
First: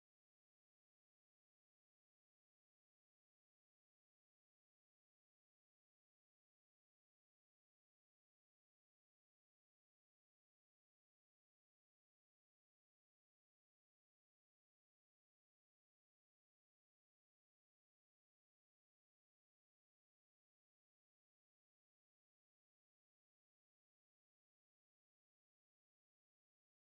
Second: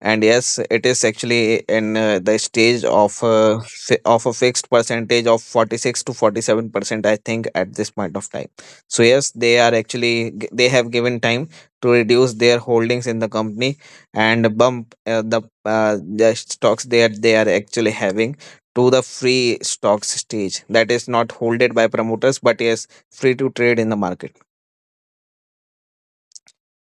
And yes, it is actually in the stage of a fixed percentage of 46 to 47%, I think, at this point of time. So yes, they are actually they have given time to reduce their holdings in the company and bump the stocks that they are actually having to the free stocks stage that is not holded by promoters, but yes, free to trade in the market.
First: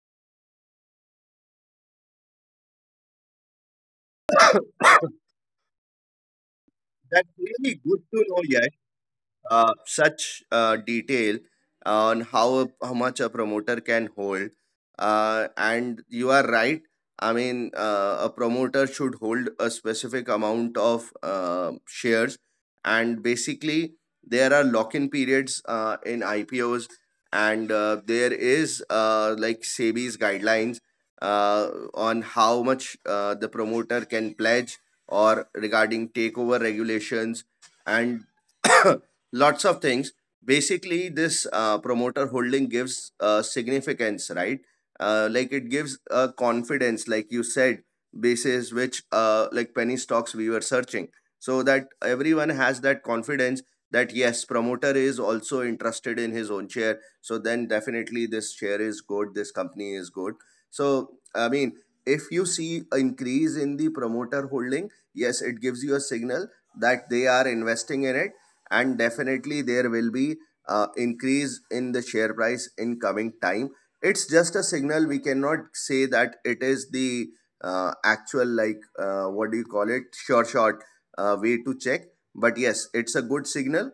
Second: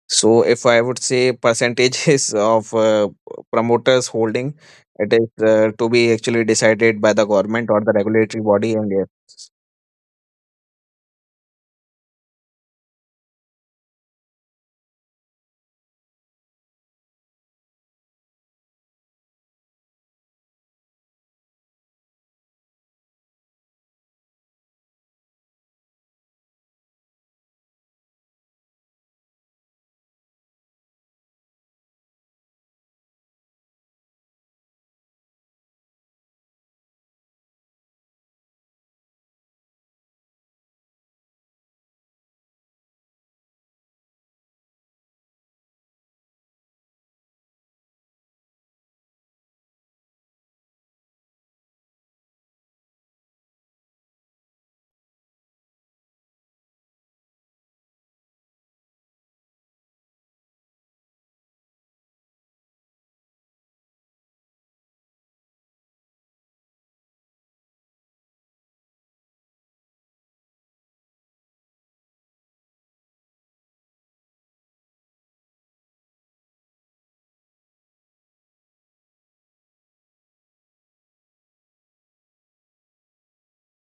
So if I would say percentages *laughs* of promoters holding, it is to be actually decided by the
that's
government
really
or the
good to
regulatory
know, yeah.
body. And yes,
Such detail on how much a promoter can hold. And you are right. I mean, a promoter should hold a specific amount of shares, and basically there are lock-in periods in IPOs, and there is like SEBI's guidelines on how much the promoter can pledge, or regarding takeover regulations, and *coughs* lots of things. Basically this promoter holding gives significance, right? Like it gives a confidence like you said, basis which, like penny stocks we were searching, so that everyone has that confidence that yes, promoter is also interested in his own share, so then definitely this share is good, this company is good. So I mean, if you see an increase in the promoter holding, yes, it gives you a signal that they are investing in it, and definitely there will be increase in the share price in coming time. It's just a signal, we cannot say that it is the actual like, what do you call it, sure shot way to check, but yes, it's a good signal.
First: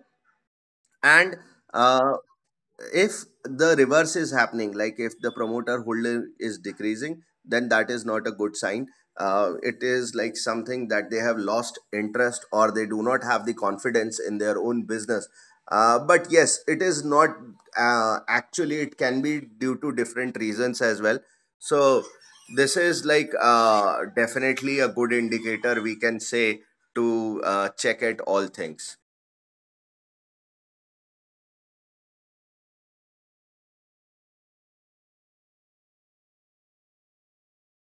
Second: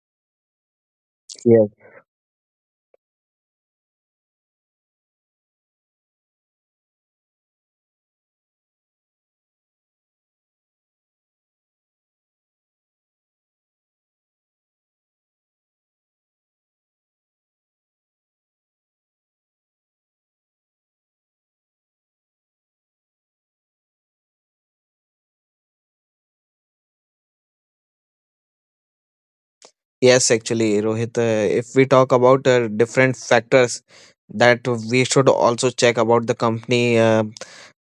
And
yes,
uh, if the reverse is happening, like if the promoter holder is decreasing, then that is not a good sign. It is like something that they have lost interest or they do not have the confidence in their own business. But yes, it is not actually, it can be due to different reasons as well. So this is like definitely a good indicator, we can say, to check at all things.
yes, actually, Rohit, if we talk about different factors that we should also check about the company, uh,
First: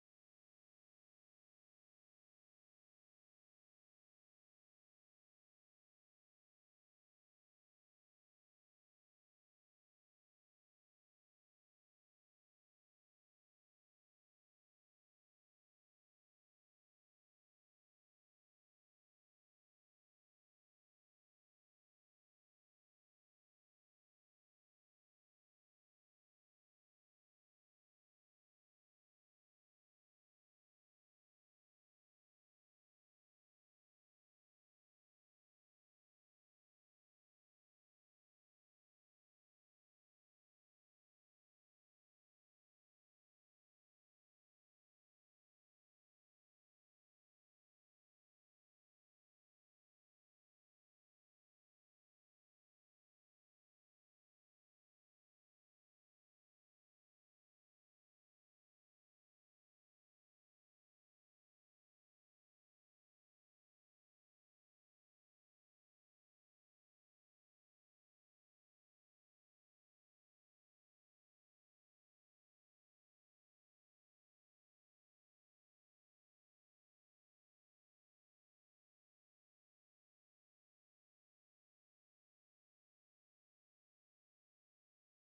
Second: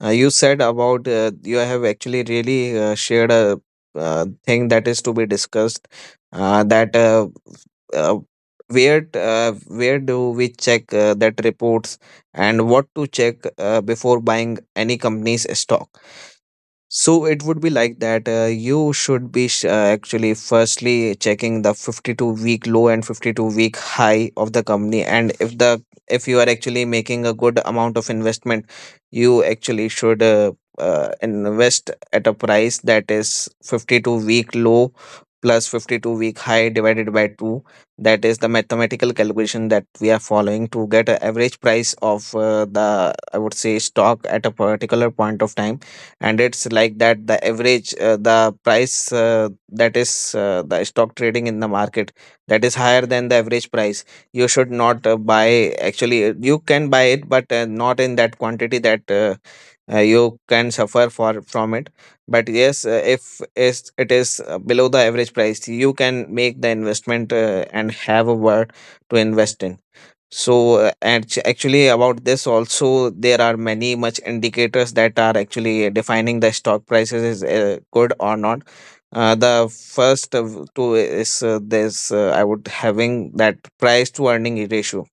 uh, you said about you have actually really shared a thing that is to be discussed. Uh, that uh, uh, where do we check that reports, and what to check before buying any company's stock, so it would be like that. You should be actually firstly checking the 52-week low and 52-week high of the company. And if you are actually making a good amount of investment, you actually should invest at a price that is 52-week low plus 52 week high divided by 2. That is the mathematical calculation that we are following to get an average price of the, I would say, stock at a particular point of time. And it's like that, the average, the price, that is, the stock trading in the market, that is higher than the average price, you should not buy, actually. You can buy it, but not in that quantity that you can suffer for from it. But yes, if it is below the average price, you can make the investment and have a word to invest in. So, actually, about this also, there are many much indicators that are actually defining the stock prices is good or not. The first of two is this, I would having that price to earning ratio.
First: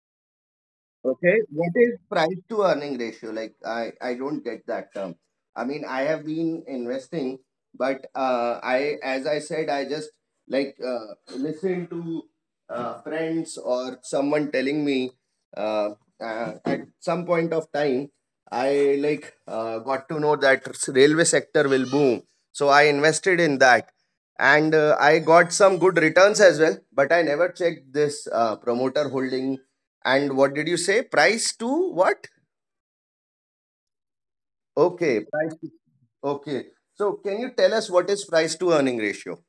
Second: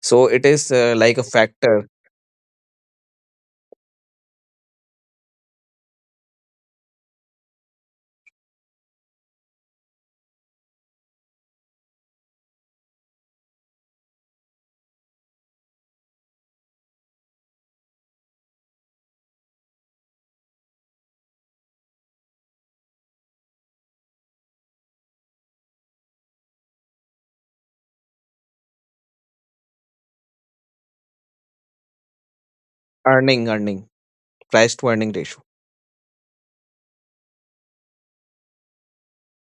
So it is, like, a
Okay, what
factor.
is price to earning ratio? Like, I don't get that term. I mean, I have been investing, but I, as I said, I just like listen to friends or someone telling me, uh, at some point of time, I like got to know that railway sector will boom, so I invested in that, and I got some good returns as well. But I never checked this promoter holding. And what did you say? Price to what?
Earning, price to earning
Okay.
ratio.
Price to, okay. So can you tell us what is price to earning ratio?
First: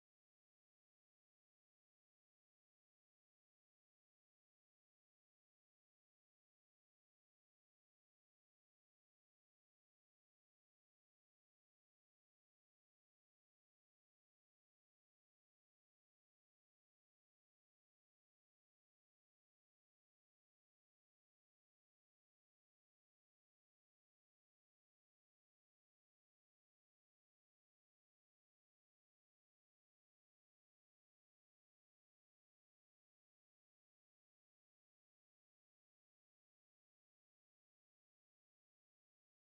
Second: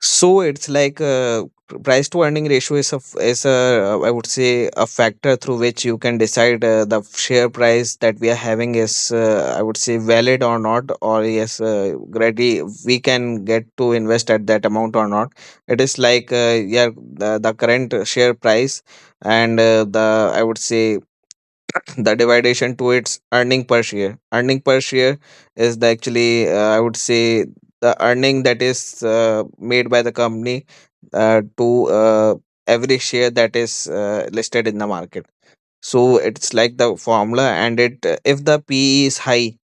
So it's like, price to earning ratio is a is a, I would say, a factor through which you can decide the share price that we are having is, I would say, valid or not, or yes, ready we can get to invest at that amount or not. It is like, yeah, the current share price and, the, I would say, the dividation to its earning per share. Earning per share is the, actually, I would say, the earning that is made by the company to every share that is listed in the market. So it's like the formula, and it, if the PE is high,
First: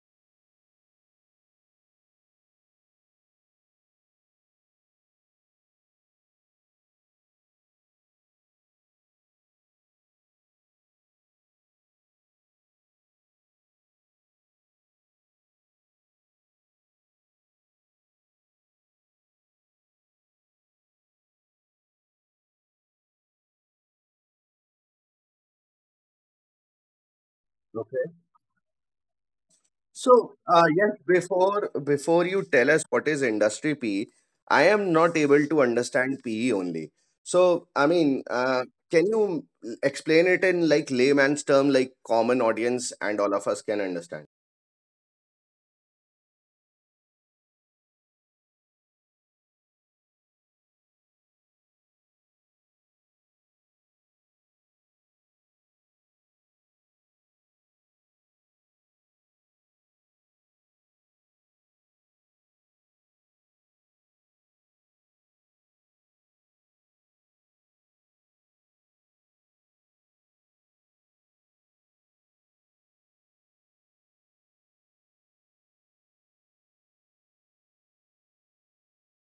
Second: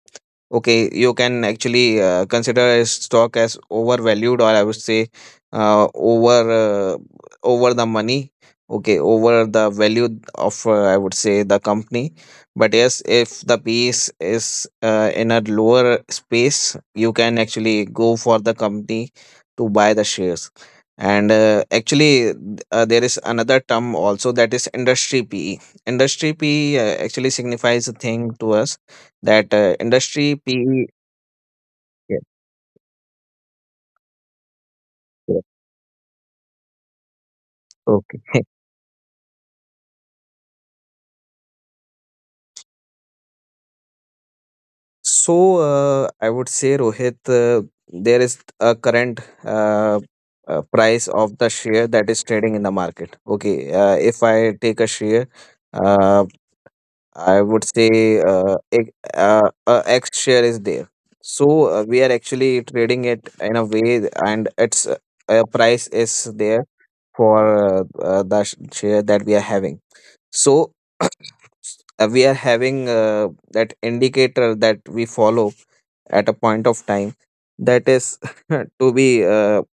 okay, you can actually consider a stock as overvalued, or I would say, uh, over uh, over the money. Okay, over the value of, I would say, the company. But yes, if the piece is in a lower space, you can actually go for the company to buy the shares. And actually, there is another term also, that is industry pe actually signifies a
Okay.
thing to us, that industry
So
PE.
yes, before
Yes,
before you tell us what is industry PE, I am not
yes.
able to understand PE only. So I
Okay.
mean,
*laughs*
can you explain it in like layman's term, like common audience and all of us can understand?
So, I would say, Rohit, there is a current, price of the share that is trading in the market. Okay. If I take a share, uh, I would say, a X share is there. So we are actually trading it in a way, and its, price is there for, share that we are having. So *clears throat* uh, we are having that indicator that we follow at a point of time, that is *laughs* to be,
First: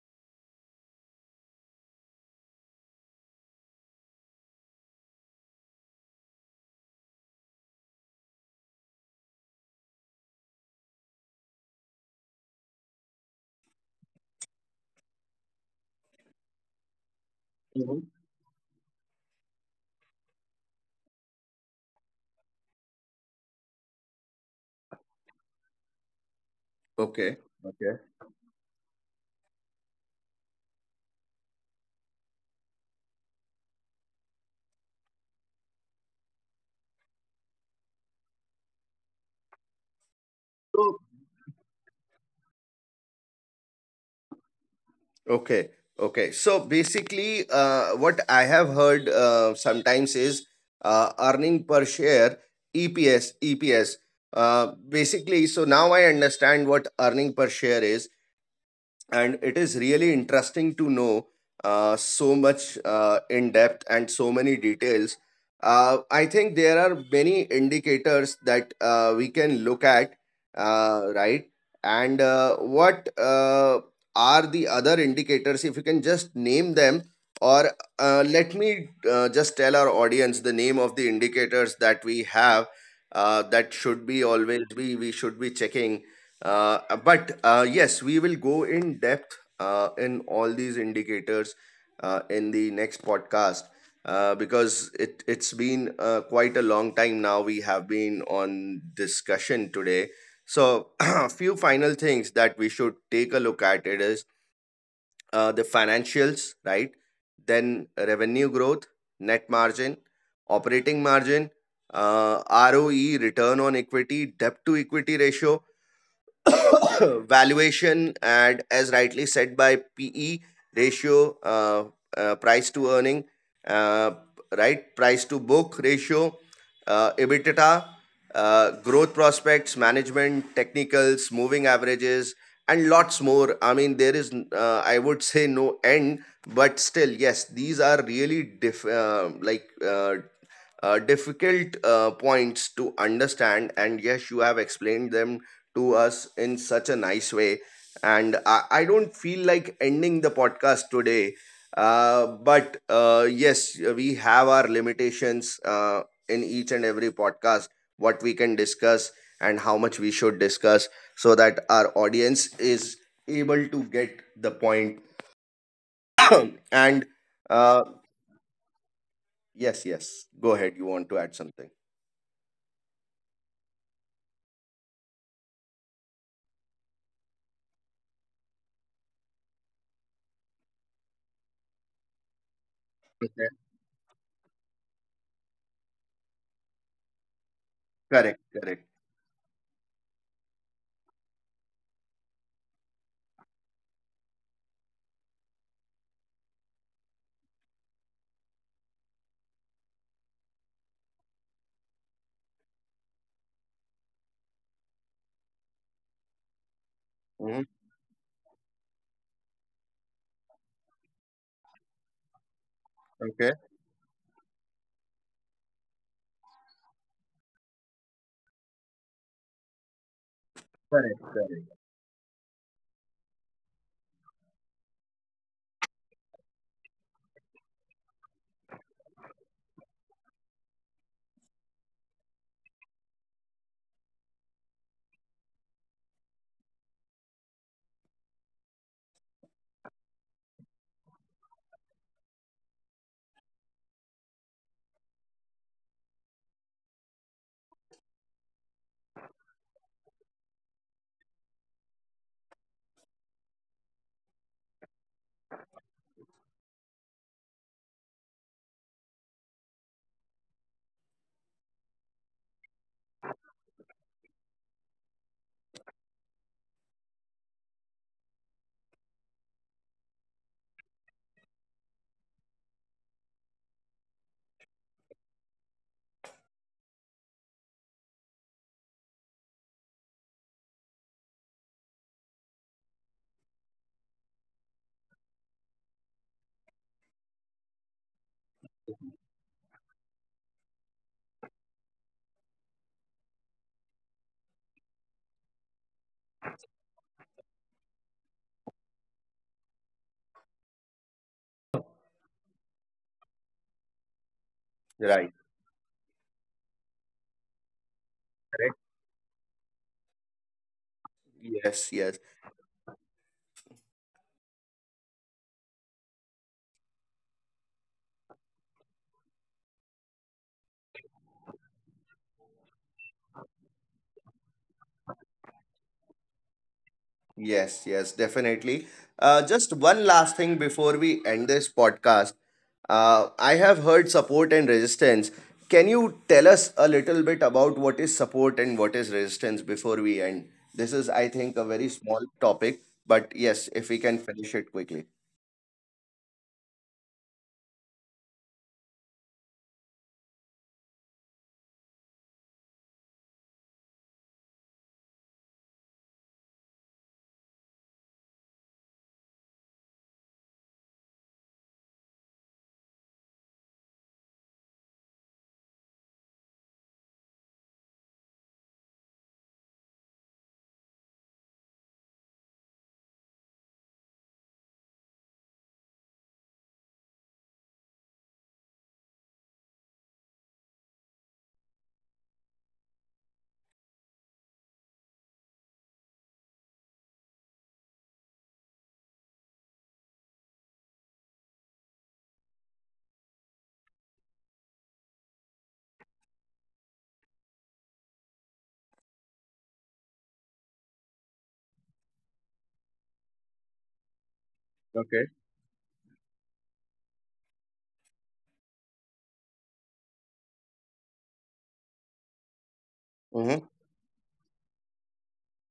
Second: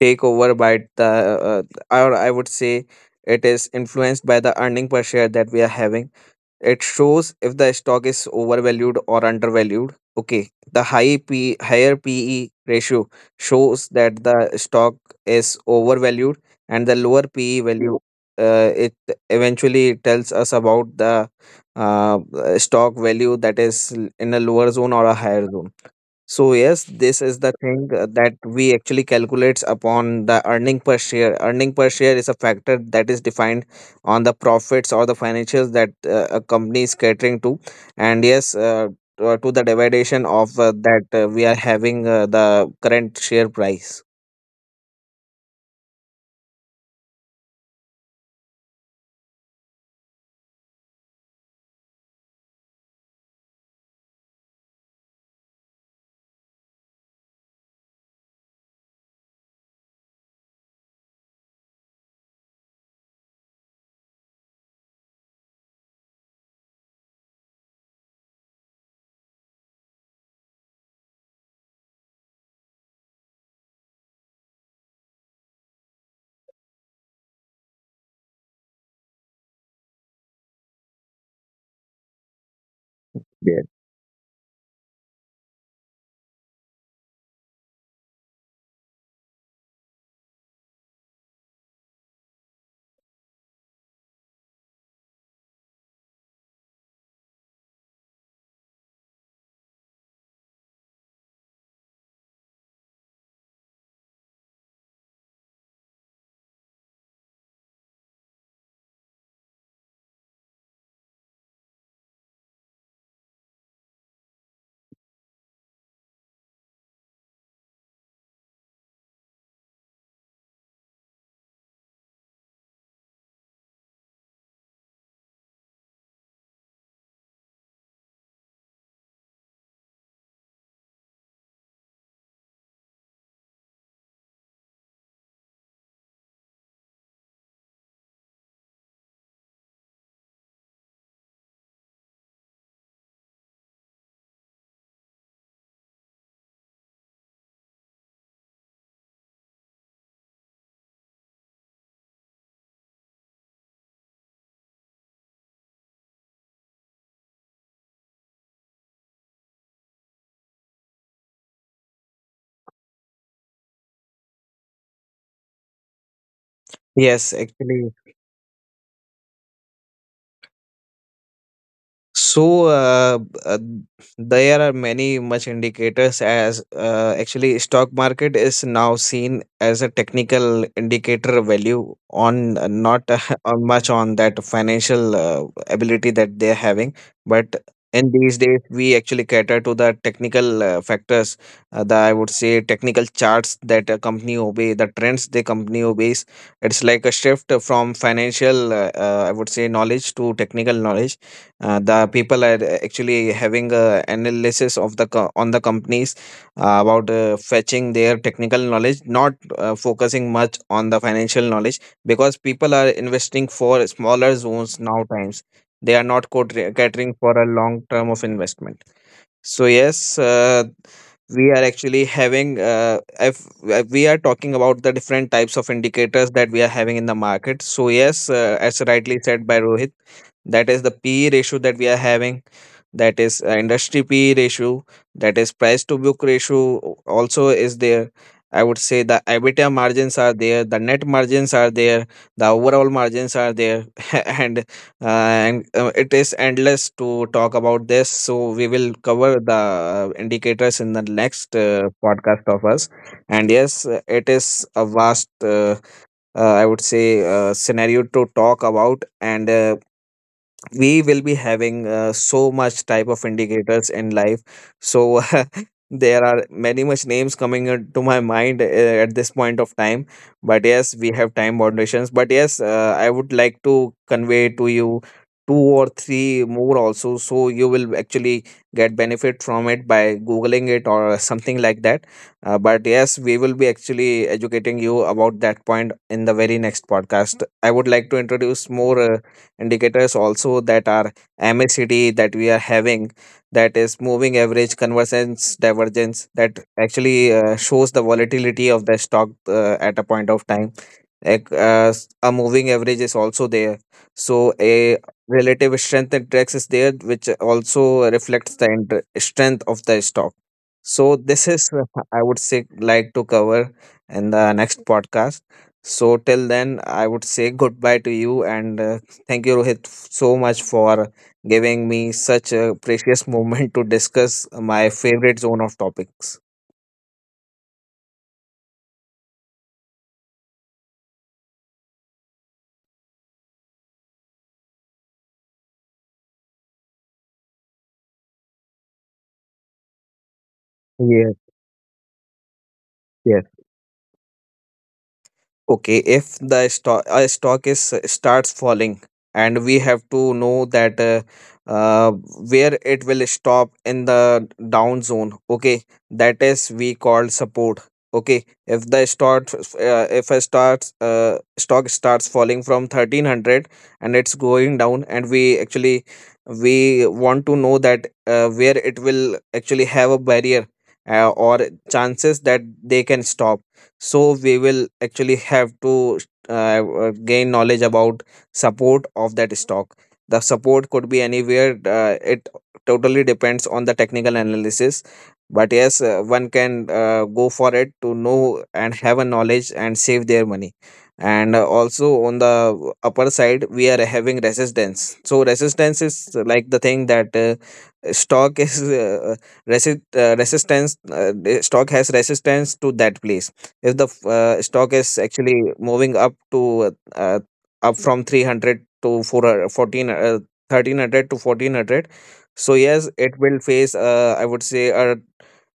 take over by the, or I would say, it is influenced by the earning per share that we are having. It shows if the stock is overvalued or undervalued. Okay, the higher PE ratio shows that the stock is overvalued, and the lower PE value,
Mhm.
it eventually tells us about the uh, stock value that is in a lower zone or a higher zone. So yes, this is the
Okay.
thing
Okay.
that we actually calculates upon the earning per share. Earning per share is a factor that is defined on the profits or the financials that a company is catering to. And yes, to the dividation of that
So
we are having, the current share price.
okay, okay. So basically, what I have heard sometimes is earning per share (EPS). EPS. Basically, so now I understand what earning per share is, and it is really interesting to know so much in depth and so many details. I think there are many indicators that we can look at, right? And what are the other indicators? If you can just name them, or let me just tell our audience the name of the indicators that we have
Yes.
that should be always be we should be checking, uh, but yes, we will go in depth in all these indicators in the next podcast, because it's been quite a long time now. We have been on discussion today. So *clears throat* a few final things that we should take a look at, it is the financials, right? Then revenue growth, net margin, operating margin, uh, ROE, return on equity, debt to equity ratio, *coughs* valuation, and as rightly said, by PE ratio, price to earning, uh, right, price to book ratio, EBITDA, growth prospects, management, technicals, moving averages, and lots more. I mean, there is I would say no end, but still, yes, these are really like uh, difficult points to understand, and yes, you have explained them to us in such a nice way, and I don't feel like ending the podcast today, but yes, we have our limitations in each and every podcast, what we can discuss and how much we should discuss, so that our audience is able to get the point *coughs* *clears throat* point. And
Yes,
uh,
actually.
yes, yes, go ahead, you want to add something?
So, uh, there are many much indicators, as actually stock market is now seen as a technical indicator value on, not, *laughs* on much on that financial ability that they're having, but in
Correct,
these days
correct.
we actually cater to the technical factors, the, I would say, technical charts that a company obey, the trends the company obeys. It's like a shift from financial, I would say, knowledge to technical knowledge. The people are actually having a analysis of the on the companies, about
Hmm.
fetching their technical knowledge, not focusing much on the financial knowledge, because people are
Okay,
investing for smaller zones now times. They are not catering for a long term of investment. So yes,
correct, correct.
we are actually having, if we are talking about the different types of indicators that we are having in the market. So yes, as rightly said by Rohit, that is the PE ratio that we are having. That is industry PE ratio. That is price to book ratio. Also is there. I would say the EBITDA margins are there, the net margins are there, the overall margins are there, *laughs* and and it is endless to talk about this, so we will cover the indicators in the next podcast of us. And yes, it is a vast, I would say, scenario to talk about, and we will be having so much type of indicators in life. So *laughs* there are many much names coming into my mind at this point of time, but yes we have time foundations. But yes, I would like to convey to you two or three more also, so you will actually get benefit from it by googling it or something like that. But yes, we will be actually educating you about that point in the very next podcast. I would like to introduce more indicators also, that are MACD that we are having, that is moving average convergence divergence, that actually shows the volatility of the stock at a point of time. Like, a moving average is also there. So a
Right.
relative strength index is there, which also reflects the strength of the stock. So this
Yes,
is,
yes,
I would say, like to cover in the next podcast. So till then I would say goodbye to you, and thank you, Rohit, so much for giving me such a precious *laughs* moment to discuss my favorite zone of topics.
yes, yes, definitely. Just one last thing before we end this podcast. I have heard support and resistance. Can you tell us a little bit about what is support and what is resistance before we end? This is, I think,
Yes,
a very small topic, but yes,
yes.
if we can finish it quickly.
Okay, if the stock is starts falling, and we have to know that, uh, where it will stop in the down zone. Okay, that is we call support. Okay, if the start if a starts stock starts falling from 1300 and it's going down, and we want to know that, where it will actually have a barrier, or chances that they can stop. So we will actually have to, gain knowledge about support of that stock. The support could be anywhere, it totally depends on the technical analysis. But yes, one can go for it to know and have a knowledge and save their money. And also on the upper side we are having resistance. So resistance is like the thing that stock is, resistance, the stock has resistance to that place. If the stock is actually moving up to, up from 300 to 400, fourteen 14, 1300 to 1400, so yes it will
Okay.
face, I would say,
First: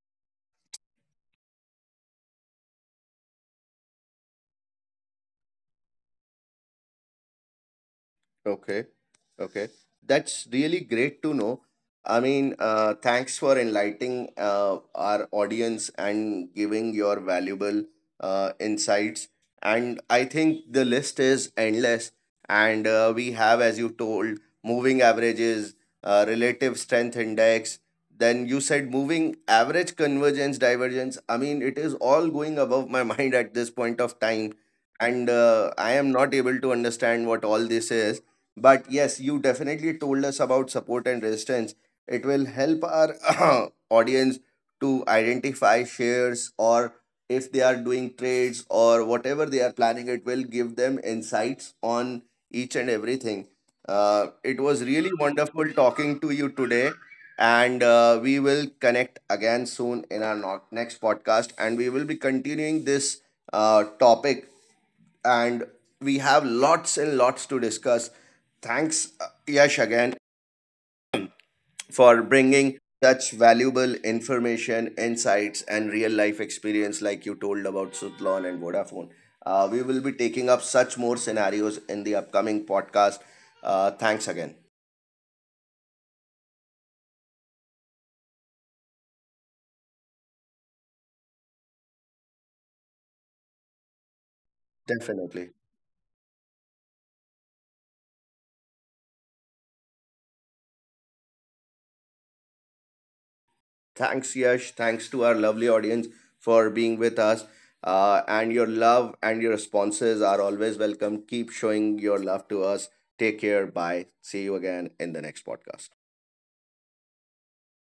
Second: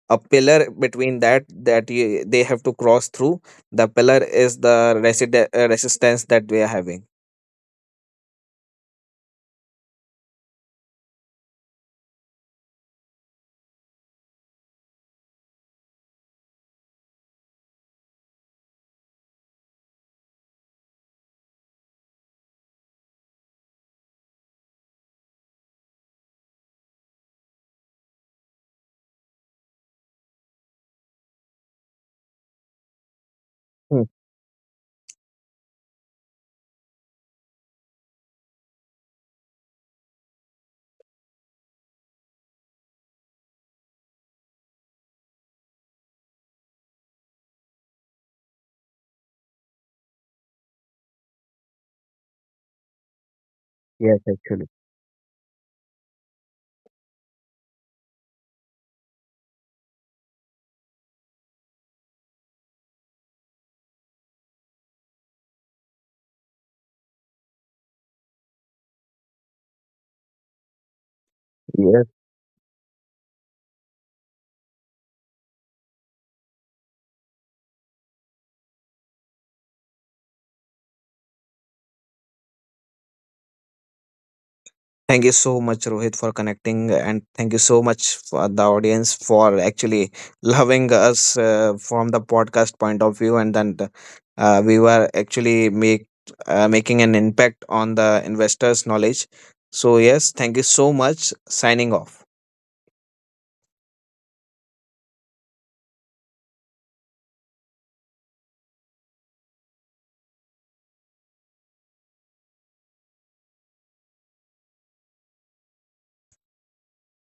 a pillar between that that you, they have to cross through. The pillar is the resistance that we are having.
Okay. Okay. That's really great to know. I mean, thanks for enlightening our audience and giving your valuable insights. And I think the list is endless. And we have, as you told, moving averages, relative strength index. Then you said moving average convergence, divergence. I mean, it is all going above my *laughs* mind at this point
Hmm.
of time. And I am not able to understand what all this is, but yes, you definitely told us about support and resistance. It will help our *clears throat* audience to identify shares, or if they are doing trades or whatever they are planning, it will give them insights on each and everything.
Yes,
It was
actually.
really wonderful talking to you today, and we will connect again soon in our next podcast, and we will be continuing this topic. And we have lots and lots to discuss. Thanks, Yash, again, for bringing such valuable information, insights, and real life experience, like you told about Sutlon and Vodafone. We will be taking up such more scenarios in the upcoming podcast. Thanks again.
Thank you so much, Rohit, for connecting, and thank you so much for the audience for actually loving us from the podcast point of view, and then we were
Definitely.
actually make making an impact on the investors' knowledge. So yes, thank you so much. Signing off.
Thanks, Yash. Thanks to our lovely audience for being with us. And your love and your responses are always welcome. Keep showing your love to us. Take care. Bye. See you again in the next podcast.